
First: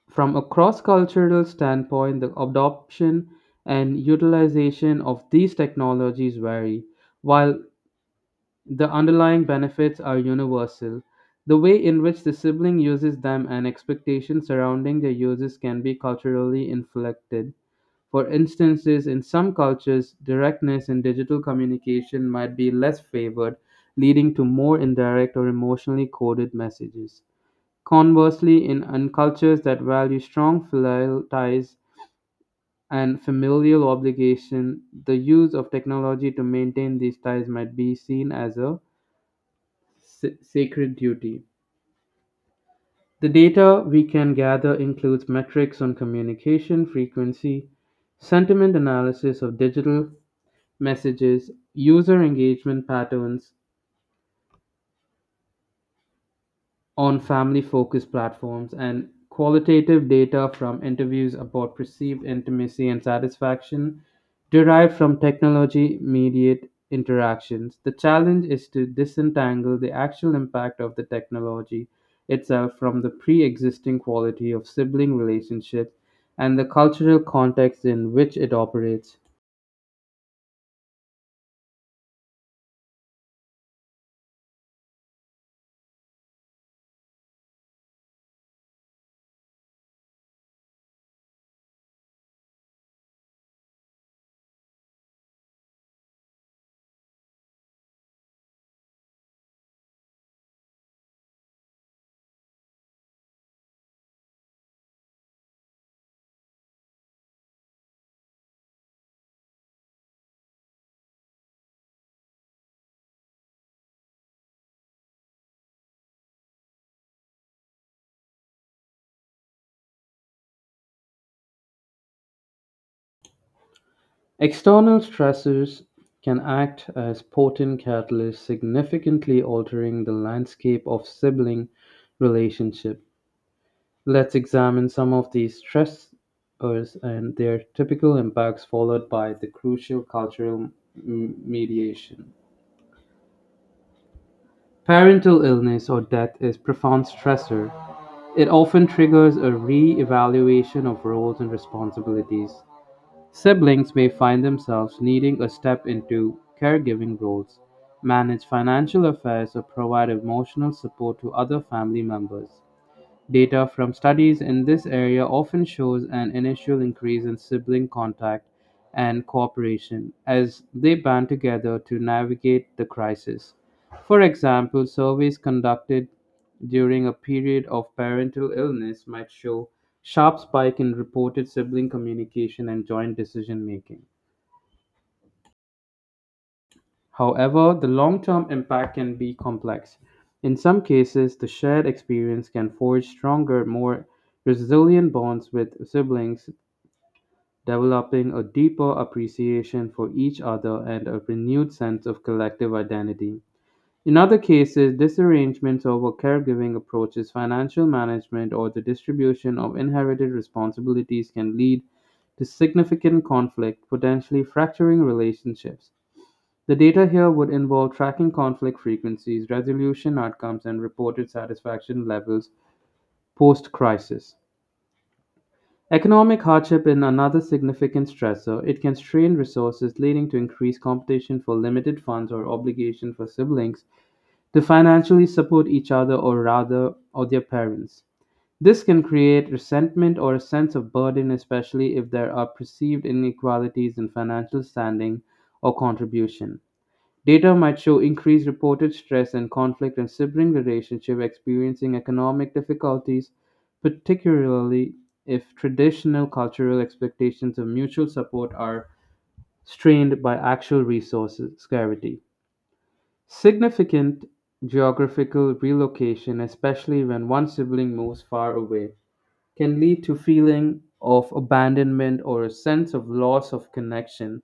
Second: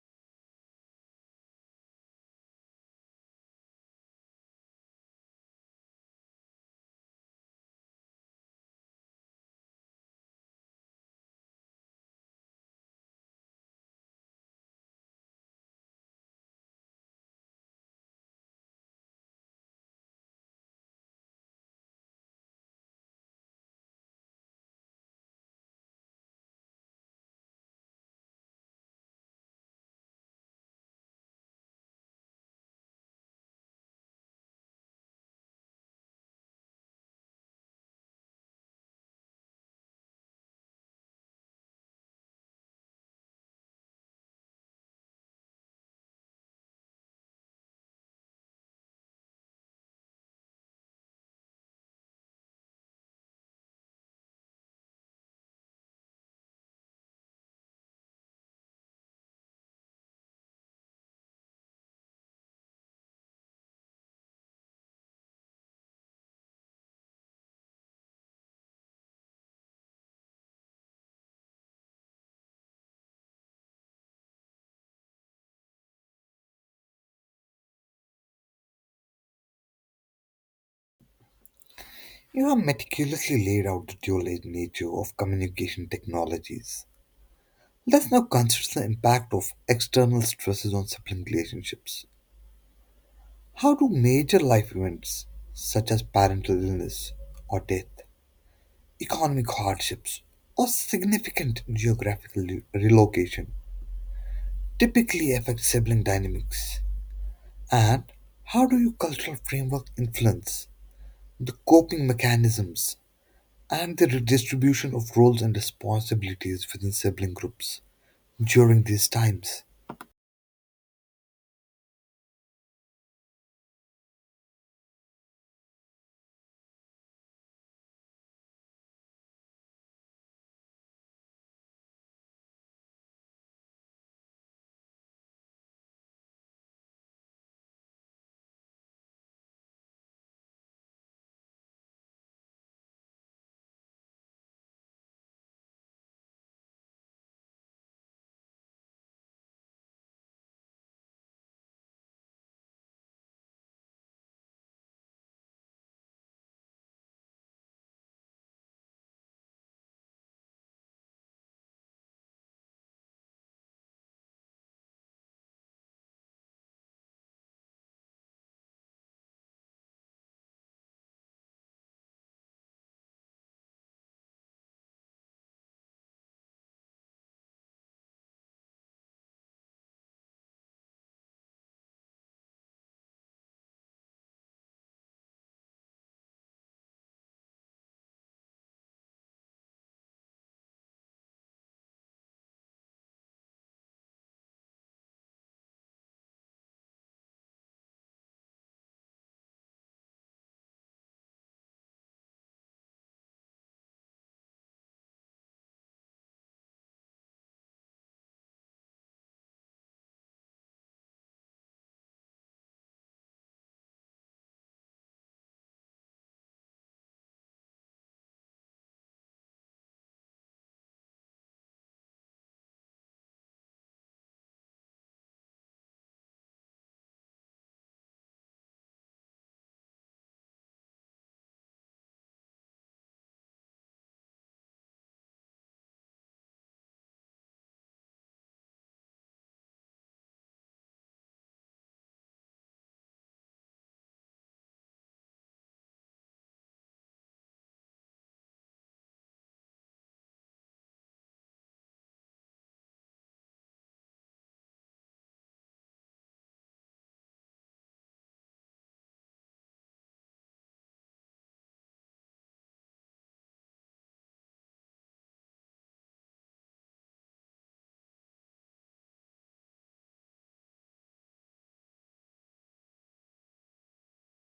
from a cross-cultural standpoint, the adoption and utilization of these technologies vary. While The underlying benefits are universal. The way in which the sibling uses them and expectations surrounding their uses can be culturally inflected. For instances, in some cultures, directness in digital communication might be less favored, leading to more indirect or emotionally coded messages. Conversely, in cultures that value strong filial ties and familial obligation, the use of technology to maintain these ties might be seen as a sacred duty. The data we can gather includes metrics on communication frequency, sentiment analysis of digital messages, user engagement patterns, on family-focused platforms, and qualitative data from interviews about perceived intimacy and satisfaction derived from technology-mediated interactions. The challenge is to disentangle the actual impact of the technology itself from the pre-existing quality of sibling relationships and the cultural context in which it operates.
You have meticulously laid out the dual nature of communication technologies. Let's now consider the impact of external stresses on sibling relationships. How do major life events, such as parental illness or death, economic hardships, or significant geographical relocation, typically affect sibling dynamics? And how do your cultural framework influence the coping mechanisms and the redistribution of roles and responsibilities within sibling groups during these times?
External stressors can act as potent catalysts, significantly altering the landscape of sibling relationship. Let's examine some of these stressors and their typical impacts, followed by the crucial cultural mediation. Parental illness or death is profound stressor. It often triggers a re-evaluation of roles and responsibilities. Siblings may find themselves needing to step into caregiving roles, manage financial affairs, or provide emotional support to other family members. Data from studies in this area often shows an initial increase in sibling contact and cooperation as they band together to navigate the crisis. For example, surveys conducted during a period of parental illness might show sharp spike in reported sibling communication and joint decision making. However, the long term impact can be complex. In some cases, the shared experience can forge stronger, more resilient bonds with siblings, developing a deeper appreciation for each other and a renewed sense of collective identity. In other cases, disarrangements over caregiving approaches, financial management, or the distribution of inherited responsibilities can lead to significant conflict, potentially fracturing relationships. The data here would involve tracking conflict frequencies, resolution outcomes, and reported satisfaction levels post-crisis. Economic hardship is another significant stressor. It can strain resources, leading to increased competition for limited funds or obligation for siblings to financially support each other or rather or their parents. This can create resentment or a sense of burden, especially if there are perceived inequalities in financial standing or contribution. Data might show increased reported stress and conflict in sibling relationship experiencing economic difficulties, particularly if traditional cultural expectations of mutual support are strained by actual resources scarcity. Significant geographical relocation, especially when one sibling moves far away, can lead to feeling of abandonment or a sense of loss of connection.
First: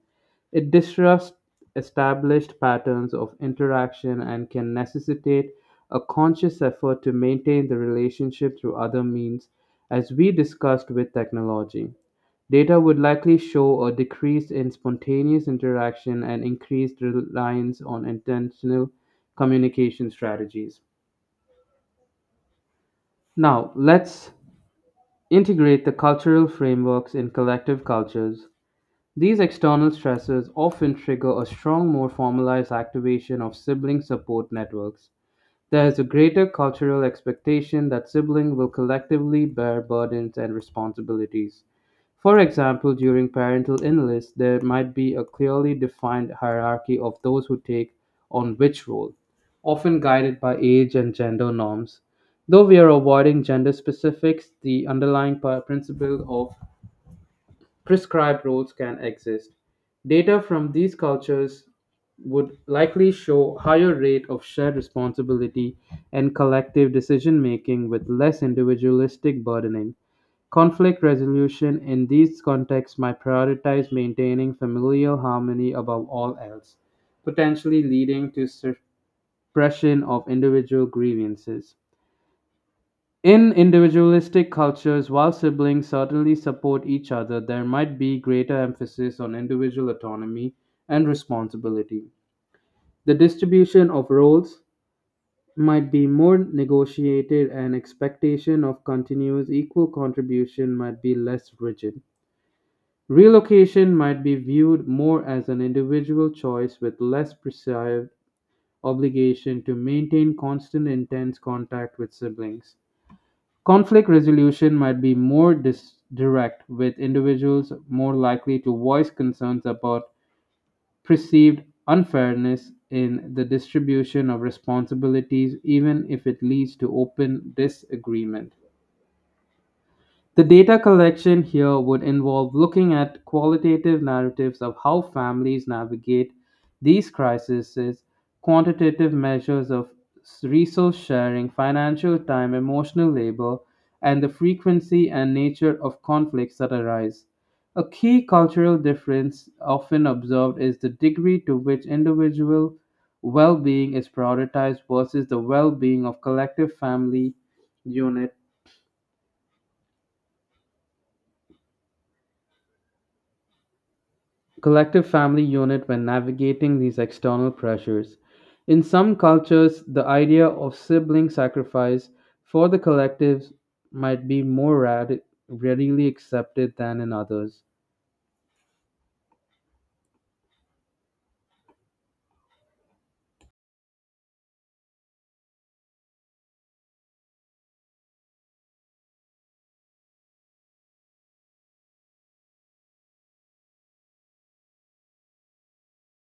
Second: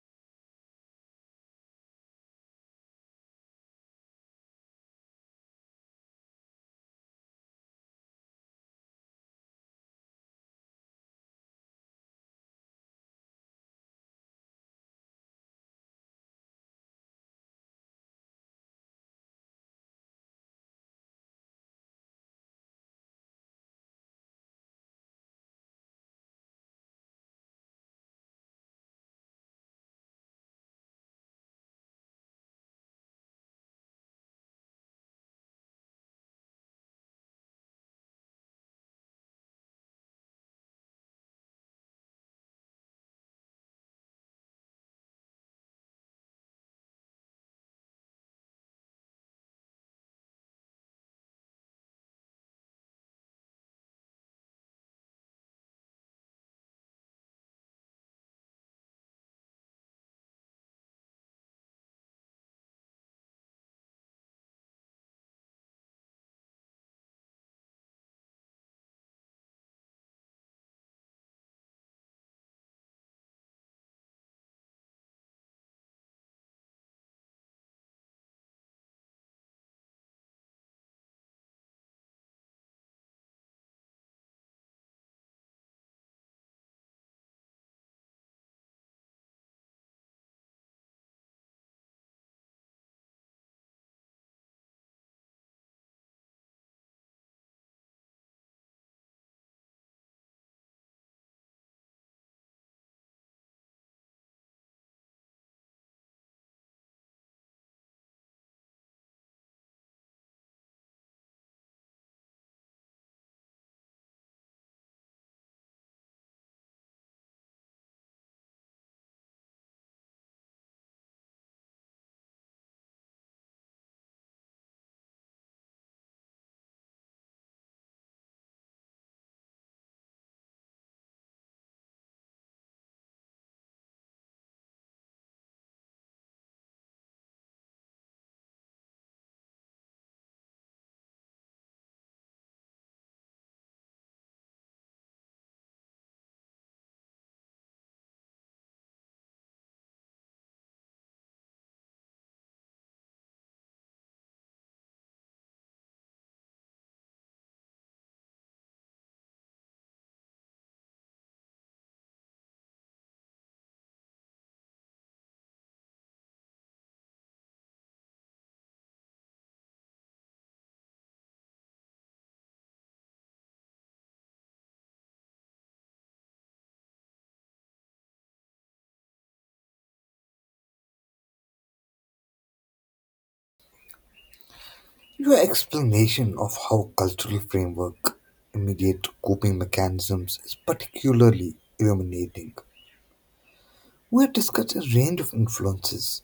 It disrupts established patterns of interaction and can necessitate a conscious effort to maintain the relationship through other means, as we discussed with technology. Data would likely show a decrease in spontaneous interaction and increased reliance on intentional communication strategies. Now, let's integrate the cultural frameworks in collective cultures. These external stresses often trigger a strong, more formalized activation of sibling support networks. There is a greater cultural expectation that siblings will collectively bear burdens and responsibilities. For example, during parental illness, there might be a clearly defined hierarchy of those who take on which role, often guided by age and gender norms. Though we are avoiding gender specifics, the underlying principle of prescribed roles can exist. Data from these cultures would likely show higher rate of shared responsibility and collective decision making with less individualistic burdening. Conflict resolution in these contexts might prioritize maintaining familial harmony above all else, potentially leading to suppression of individual grievances. In individualistic cultures, while siblings certainly support each other, there might be greater emphasis on individual autonomy and responsibility. The distribution of roles might be more negotiated and expectation of continuous equal contribution might be less rigid. Relocation might be viewed more as an individual choice with less prescribed obligation to maintain constant intense contact with siblings. Conflict resolution might be more direct, with individuals more likely to voice concerns about perceived unfairness in the distribution of responsibilities, even if it leads to open disagreement. The data collection here would involve looking at qualitative narratives of how families navigate these crises, quantitative measures of resource sharing, financial time, emotional labor, and the frequency and nature of conflicts that arise. A key cultural difference often observed is the degree to which individual well being is prioritized versus the well being of collective family unit unit when navigating these external pressures. In some cultures, the idea of sibling sacrifice for the collectives might be more readily accepted than in others.
Your explanation of how cultural framework immediate coping mechanisms is particularly illuminating. We have discussed a range of influences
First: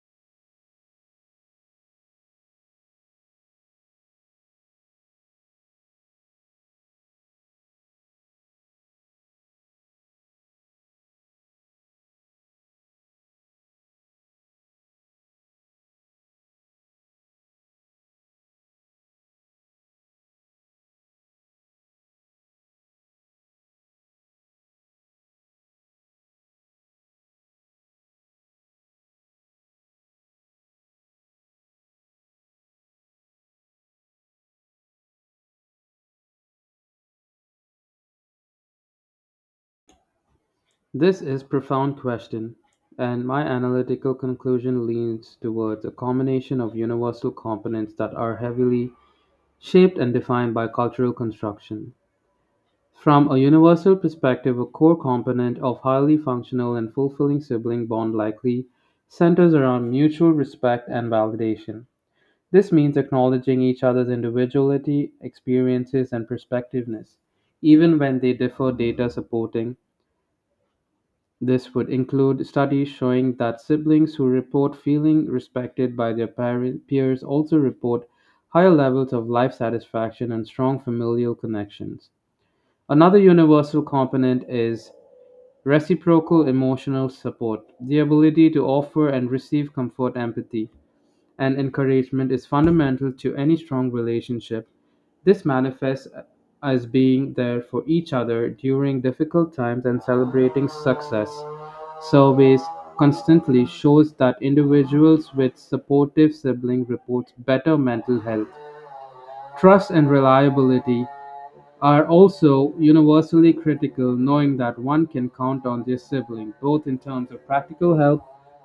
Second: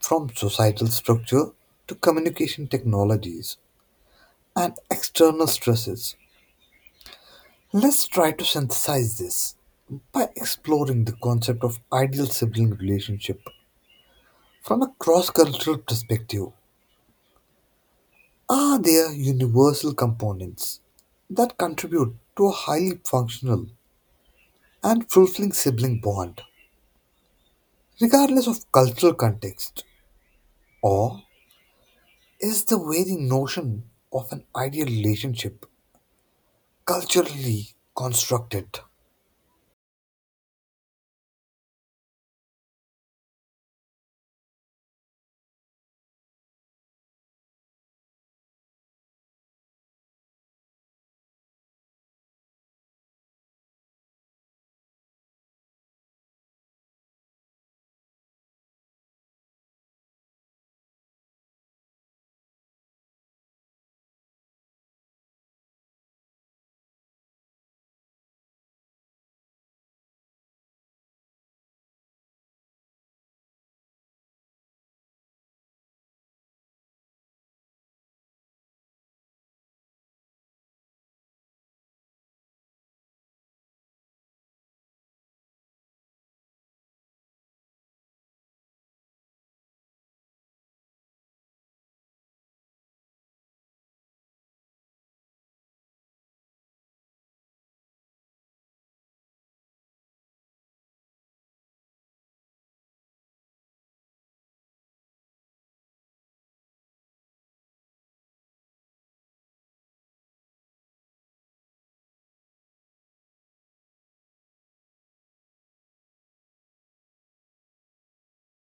from societal structure to communication technologies and external stresses. Let's try to synthesize this by exploring the concept of ideal sibling relationship from a cross-cultural perspective. Are there universal components that contribute to a highly functional and fulfilling sibling bond, regardless of cultural context? Or is the very notion of an ideal relationship culturally constructed?
This is profound question, and my analytical conclusion leans towards a combination of universal components that are heavily shaped and defined by cultural construction. From a universal perspective, a core component of highly functional and fulfilling sibling bond likely centers around mutual respect and validation. This means acknowledging each other's individuality, experiences, and perspectiveness, even when they differ data supporting. This would include studies showing that siblings who report feeling respected by their parent, peers also report higher levels of life satisfaction and strong familial connections. Another universal component is reciprocal emotional support, the ability to offer and receive comfort, empathy, and encouragement, is fundamental to any strong relationship. This manifests as being there for each other during difficult times and celebrating success. Surveys constantly shows that individuals with supportive sibling report better mental health, trust and reliability, are also universally critical, knowing that one can count on their sibling, both in terms of practical help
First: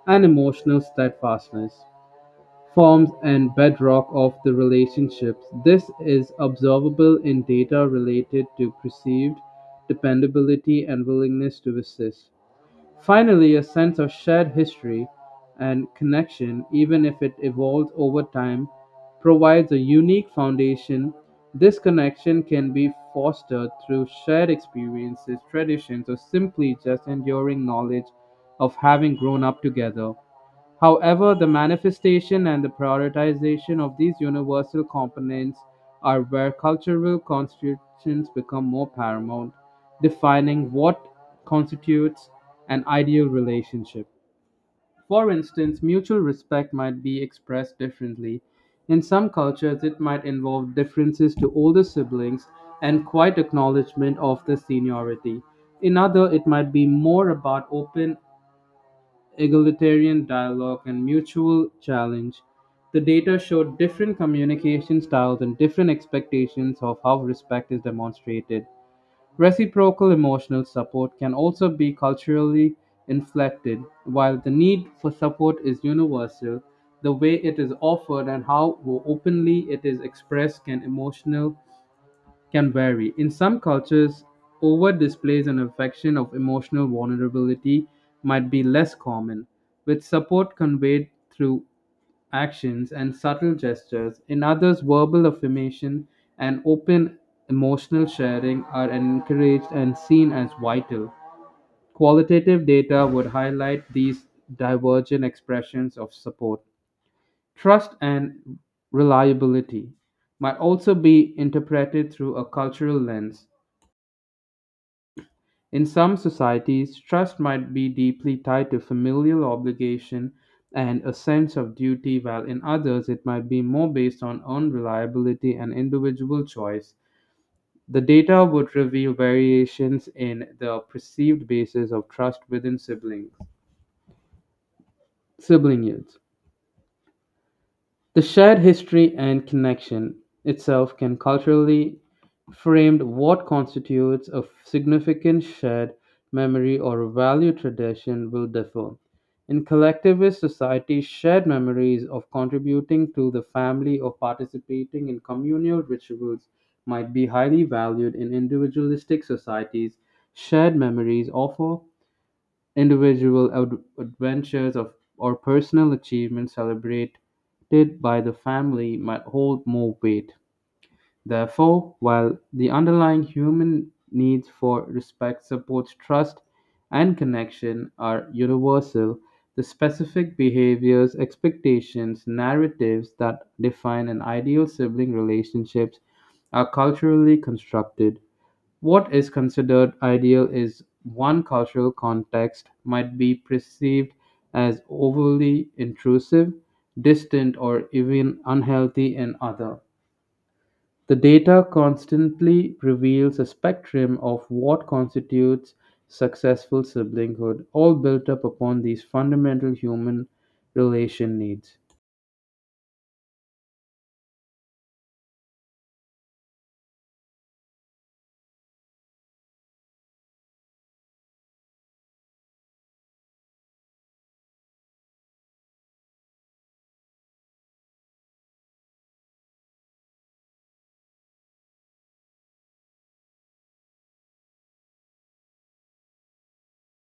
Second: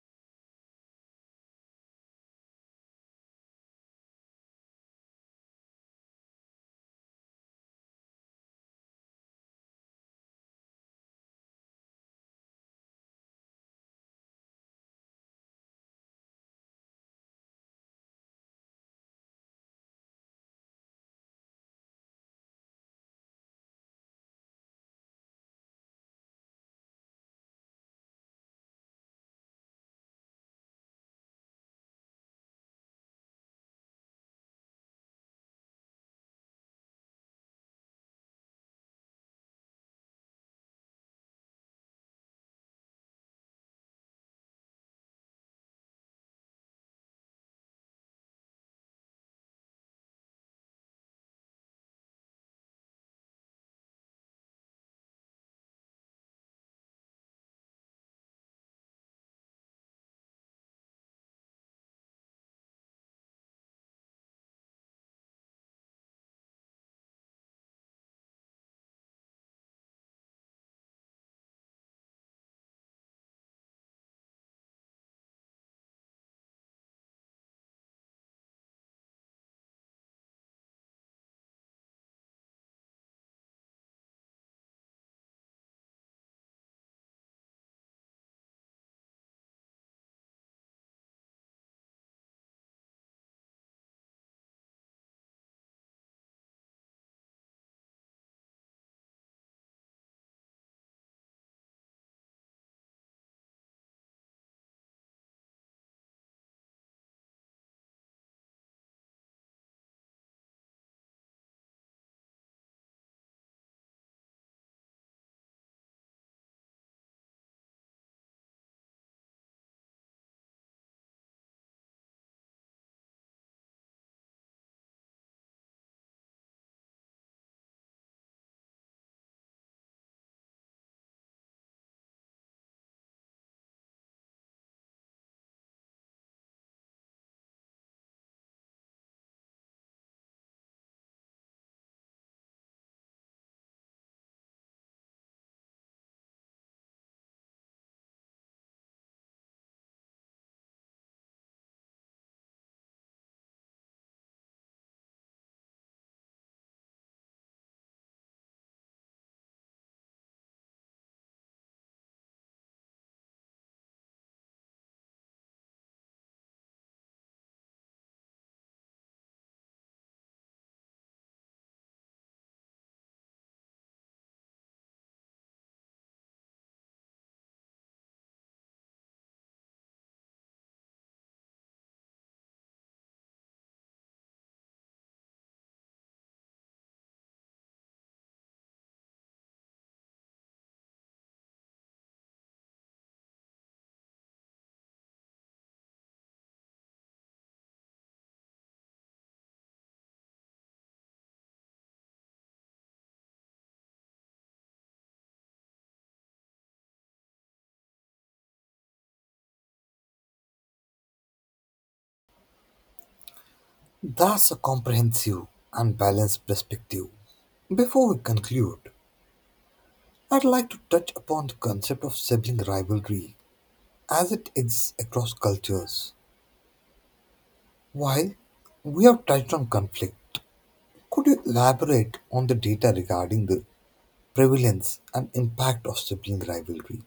and emotional steadfastness, forms and bedrock of the relationships. This is observable in data related to perceived dependability and willingness to assist. Finally, a sense of shared history and connection, even if it evolves over time, provides a unique foundation. This connection can be fostered through shared experiences, traditions, or simply just enduring knowledge of having grown up together. However, the manifestation and the prioritization of these universal components are where cultural constitutions become more paramount, defining what constitutes an ideal relationship. For instance, mutual respect might be expressed differently. In some cultures, it might involve differences to older siblings and quiet acknowledgement of the seniority. In other, it might be more about open egalitarian dialogue, and mutual challenge. The data showed different communication styles and different expectations of how respect is demonstrated. Reciprocal emotional support can also be culturally inflected. While the need for support is universal, the way it is offered and how openly it is expressed can emotional can vary. In some cultures, over displays and affection of emotional vulnerability might be less common, with support conveyed through actions and subtle gestures. In others, verbal affirmation and open emotional sharing are encouraged and seen as vital. Qualitative data would highlight these divergent expressions of support. Trust and reliability might also be interpreted through a cultural lens. In some societies, trust might be deeply tied to familial obligation and a sense of duty, while in others it might be more based on own reliability and individual choice. The data would reveal variations in the perceived basis of trust within sibling units. The shared history and connection itself can culturally framed what constitutes a significant shared memory or value tradition will differ. In collectivist societies, shared memories of contributing to the family or participating in communal rituals might be highly valued in individualistic societies. Shared memories offer individual adventures of, or personal achievements celebrated by the family might hold more weight. Therefore, while the underlying human needs for respect, support, trust, and connection are universal, the specific behaviors, expectations, narratives that define an ideal sibling relationships are culturally constructed. What is considered ideal is one cultural context might be perceived as overly intrusive, distant, or even unhealthy in other. The data constantly reveals a spectrum of what constitutes successful siblinghood, all built up upon these fundamental human relation needs.
That's a comprehensive and balanced perspective. Before we conclude, I'd like to touch upon the concept of sibling rivalry as it exists across cultures. While we have touched on conflict, could you elaborate on the data regarding the prevalence and impact of sibling rivalry?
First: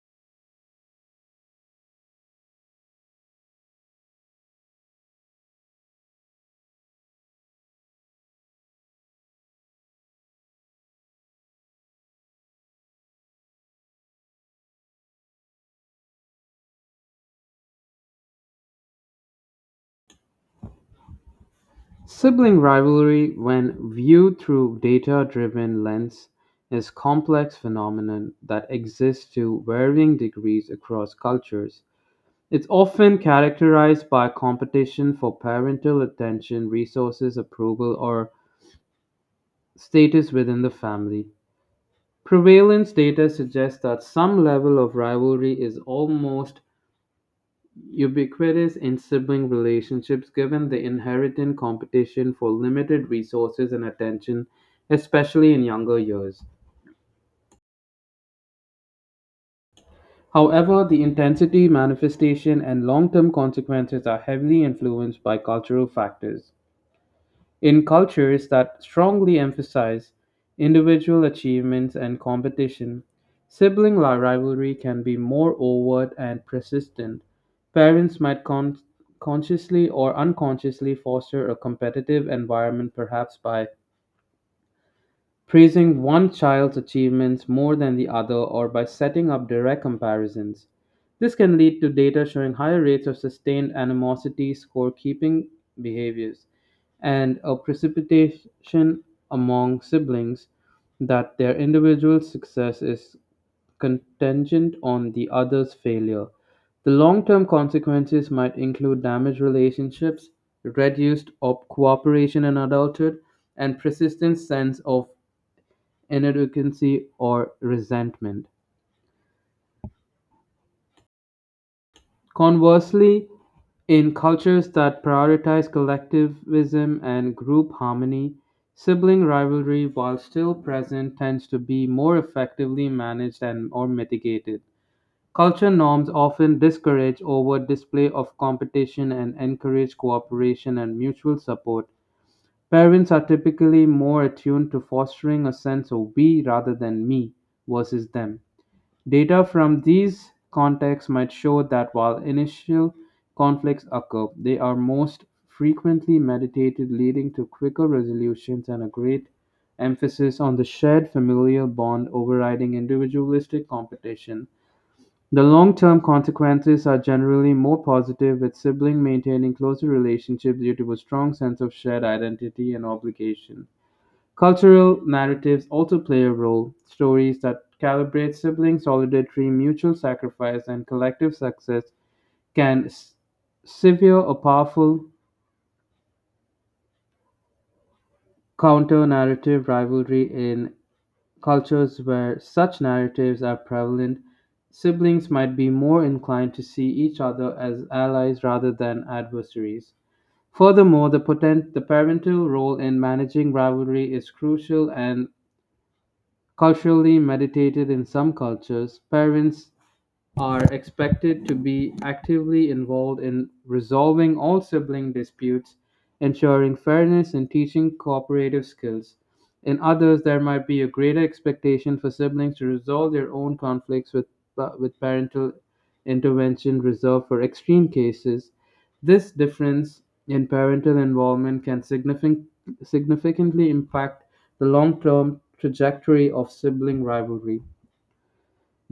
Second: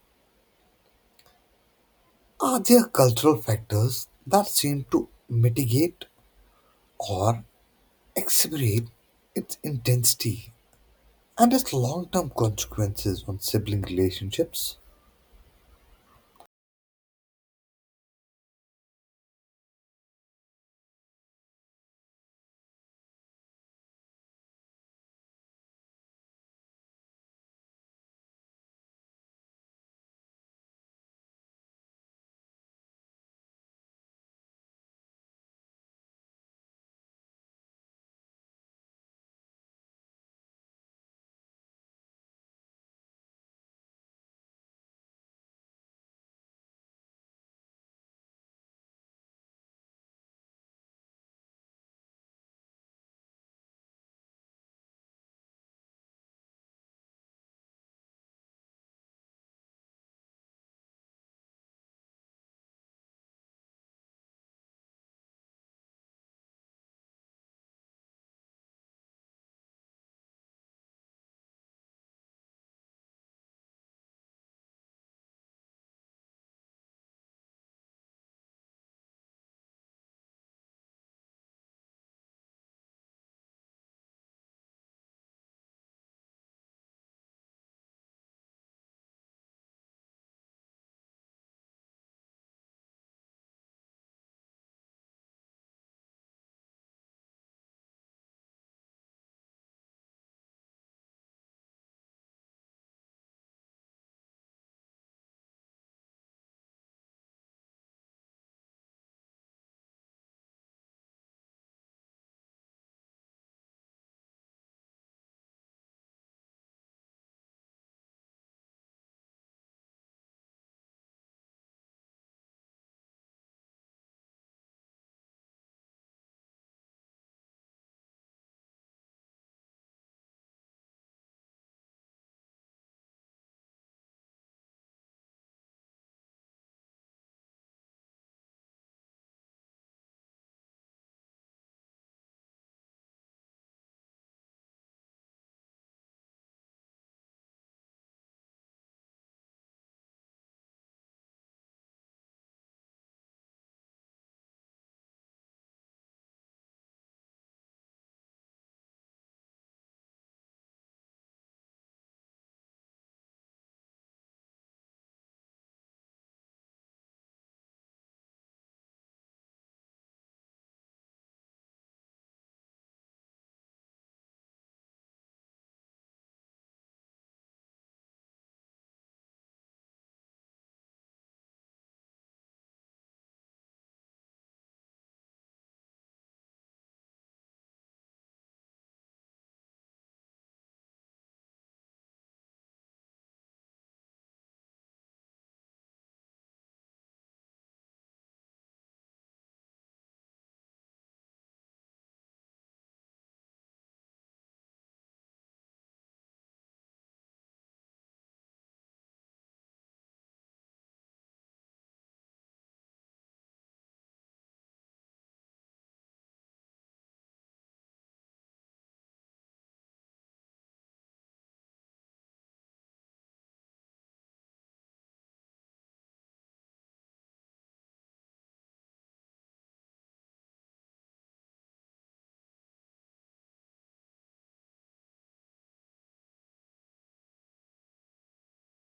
Are there cultural factors that seem to mitigate or exacerbate its intensity and its long term consequences on sibling relationships?
Sibling rivalry, when viewed through data-driven lens, is complex phenomenon that exists to varying degrees across cultures. It's often characterized by competition for parental attention, resources, approval, or status within the family. Prevalence data suggests that some level of rivalry is almost ubiquitous in sibling relationships given the inherent competition for limited resources and attention, especially in younger years. However, the intensity, manifestation, and long term consequences are heavily influenced by cultural factors. In cultures that strongly emphasize individual achievements and competition, sibling rivalry can be more overt and persistent. Parents might consciously or unconsciously foster a competitive environment, perhaps by praising one child's achievements more than the other or by setting up direct comparisons. This can lead to data showing higher rates of sustained animosity, scorekeeping behaviors, and a precipitation among siblings that their individual success is contingent on the other's failure. The long term consequences might include damaged relationships, reduced cooperation in adulthood, and persistent sense of inadequacy, or resentment. Conversely, in cultures that prioritize collectivism and group harmony, sibling rivalry, while still present, tends to be more effectively managed and or mitigated. Culture norms often discourage over display of competition and encourage cooperation and mutual support. Parents are typically more attuned to fostering a sense of we rather than me versus them. Data from these contexts might show that while initial conflicts occur, they are most frequently mediated, leading to quicker resolutions and a great emphasis on the shared familial bond overriding individualistic competition. The long term consequences are generally more positive, with siblings maintaining closer relationships due to a strong sense of shared identity and obligation. Cultural narratives also play a role: stories that calibrate sibling solidarity, mutual sacrifice, and collective success can sever a powerful counter-narrative rivalry in cultures where such narratives are prevalent. Siblings might be more inclined to see each other as allies rather than adversaries. Furthermore, the parental role in managing rivalry is crucial and culturally meditated. In some cultures, parents are expected to be actively involved in resolving all sibling disputes, ensuring fairness, and teaching cooperative skills. In others, there might be a greater expectation for siblings to resolve their own conflicts, with parental intervention reserved for extreme cases. This difference in parental involvement can significantly impact the long term trajectory of sibling rivalry.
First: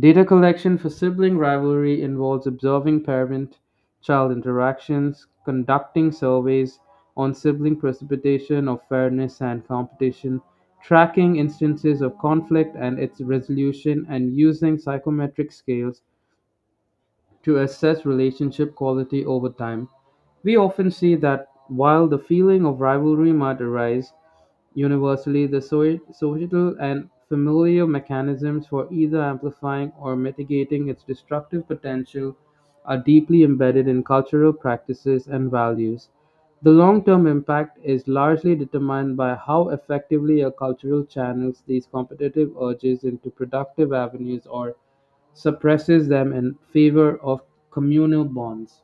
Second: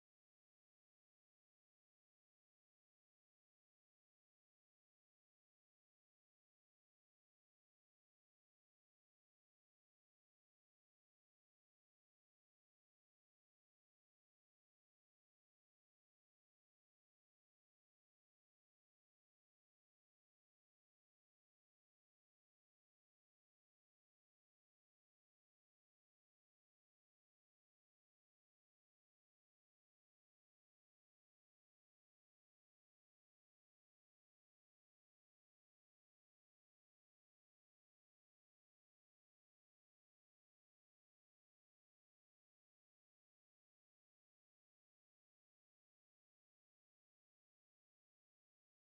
Data collection for sibling rivalry involves observing parent-child interactions, conducting surveys on sibling precipitation of fairness and competition, tracking instances of conflict and its resolution, and using psychometric scales to assess relationship quality over time. We often see that while the feeling of rivalry might arise universally, the societal and familiar mechanisms for either amplifying or mitigating its destructive potential are deeply embedded in cultural practices and values. The long term impact is largely determined by how effectively a cultural channels these competitive urges into productive avenues or suppresses them in favor of communal bonds.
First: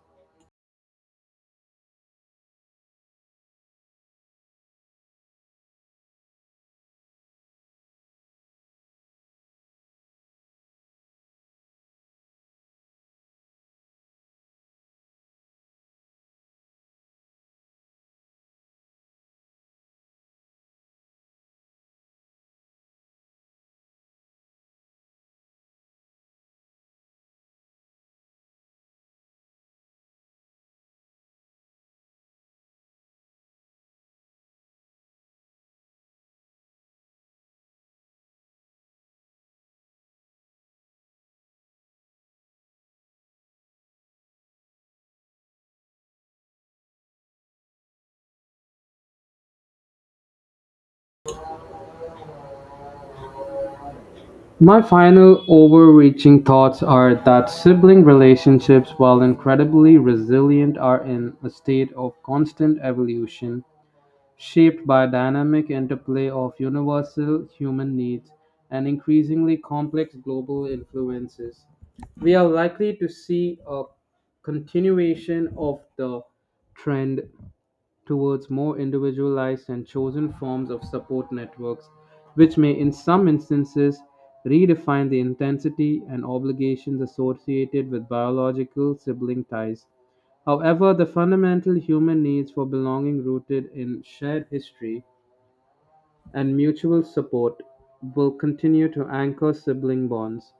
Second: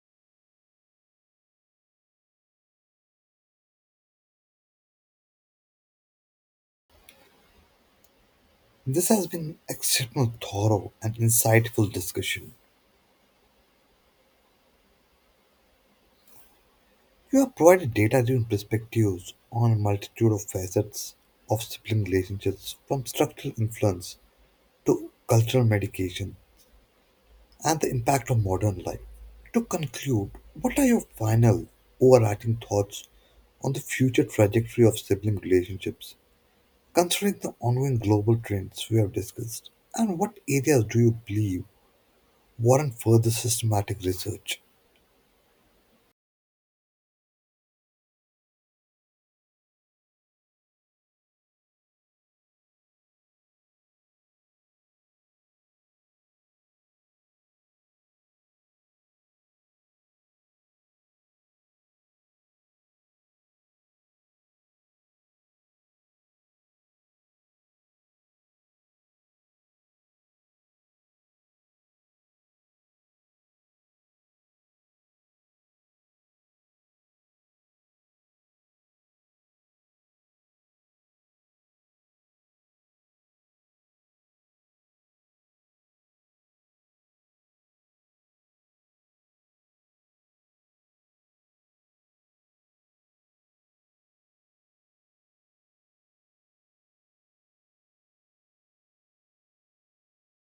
This has been an exceptional, thorough, and insightful discussion. You have provided data driven perspectives on a multitude of facets of sibling relationships, from structural influence to cultural medication and the impact on modern life. To conclude, what are your final overarching thoughts on the future trajectory of sibling relationships, considering the ongoing global trends we have discussed? And what areas do you believe warrant further systematic research?
My final overreaching thoughts are that sibling relationships, while incredibly resilient, are in a state of constant evolution, shaped by dynamic interplay of universal human needs and increasingly complex global influences. We are likely to see a continuation of the trend towards more individualized and chosen forms of support networks, which may in some instances redefine the intensity and obligations associated with biological sibling ties. However, the fundamental human needs for belonging, rooted in shared history and mutual support, will continue to anchor sibling bonds.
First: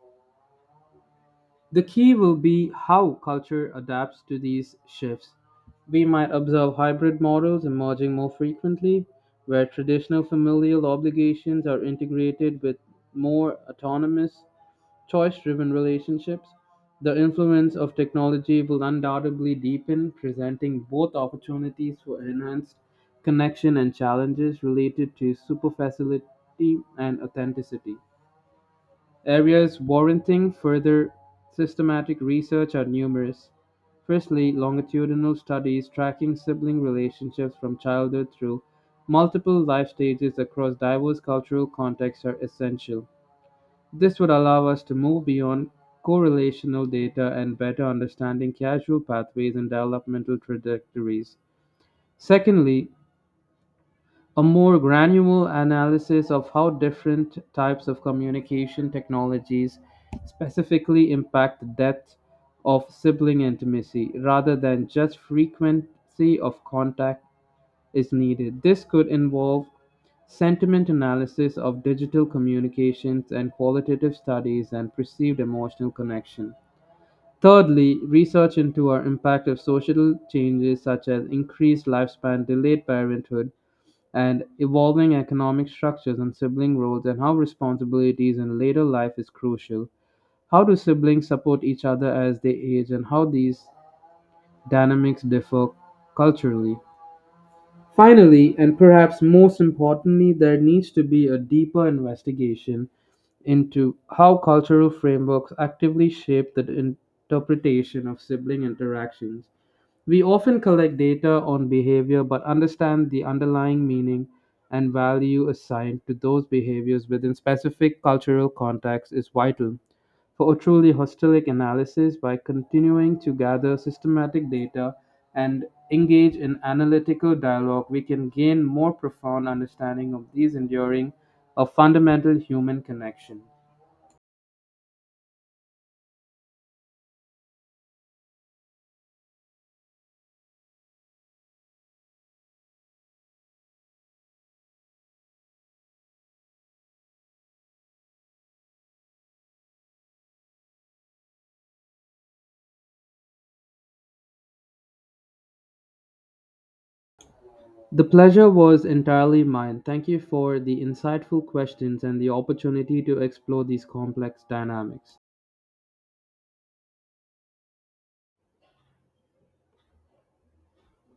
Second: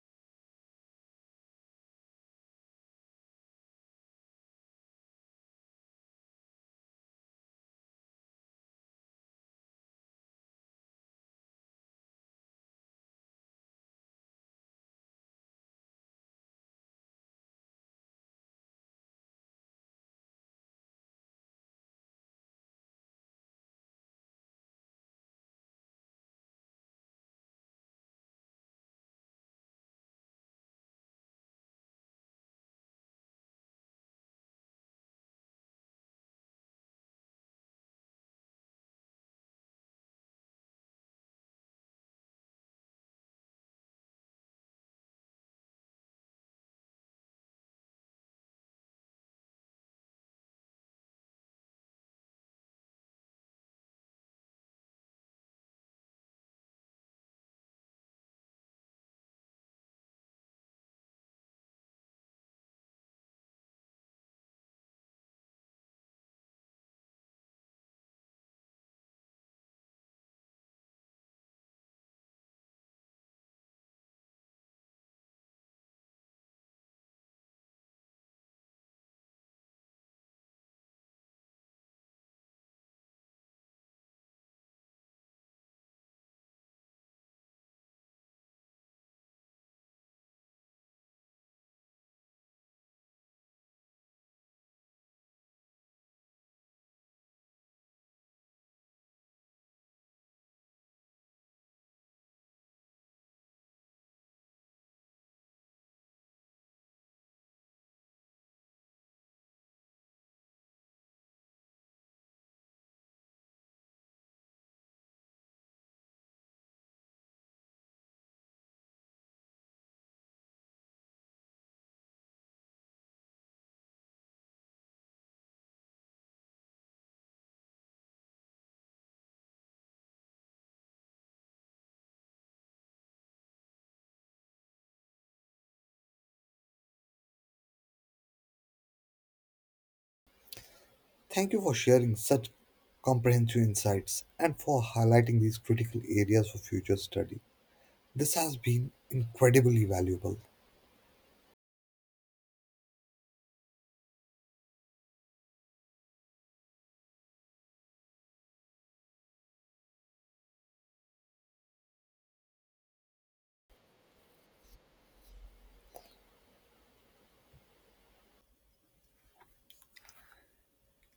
The key will be how culture adapts to these shifts. We might observe hybrid models emerging more frequently, where traditional familial obligations are integrated with more autonomous, choice driven relationships. The influence of technology will undoubtedly deepen, presenting both opportunities for enhanced connection and challenges related to superficiality and authenticity. Areas warranting further systematic research are numerous. Firstly, longitudinal studies tracking sibling relationships from childhood through multiple life stages across diverse cultural contexts are essential. This would allow us to move beyond correlational data and better understanding causal pathways and developmental trajectories. Secondly, a more granular analysis of how different types of communication technologies specifically impact the depth of sibling intimacy rather than just frequency of contact is needed. This could involve sentiment analysis of digital communications and qualitative studies and perceived emotional connection. Thirdly, research into our impact of social changes such as increased lifespan, delayed parenthood, and evolving economic structures and sibling roles and how responsibilities in later life is crucial. How do siblings support each other as they age, and how these dynamics differ culturally? Finally, and perhaps most importantly, there needs to be a deeper investigation into how cultural frameworks actively shape the interpretation of sibling interactions. We often collect data on behavior but understand the underlying meaning and value assigned to those behaviors within specific cultural contexts is vital for a truly holistic analysis. By continuing to gather systematic data and engage in analytical dialogue, we can gain more profound understanding of these enduring a fundamental human connection.
Thank you for sharing such comprehensive insights and for highlighting these critical areas for future study. This has been incredibly valuable.
The pleasure was entirely mine. Thank you for the insightful questions and the opportunity to explore these complex dynamics.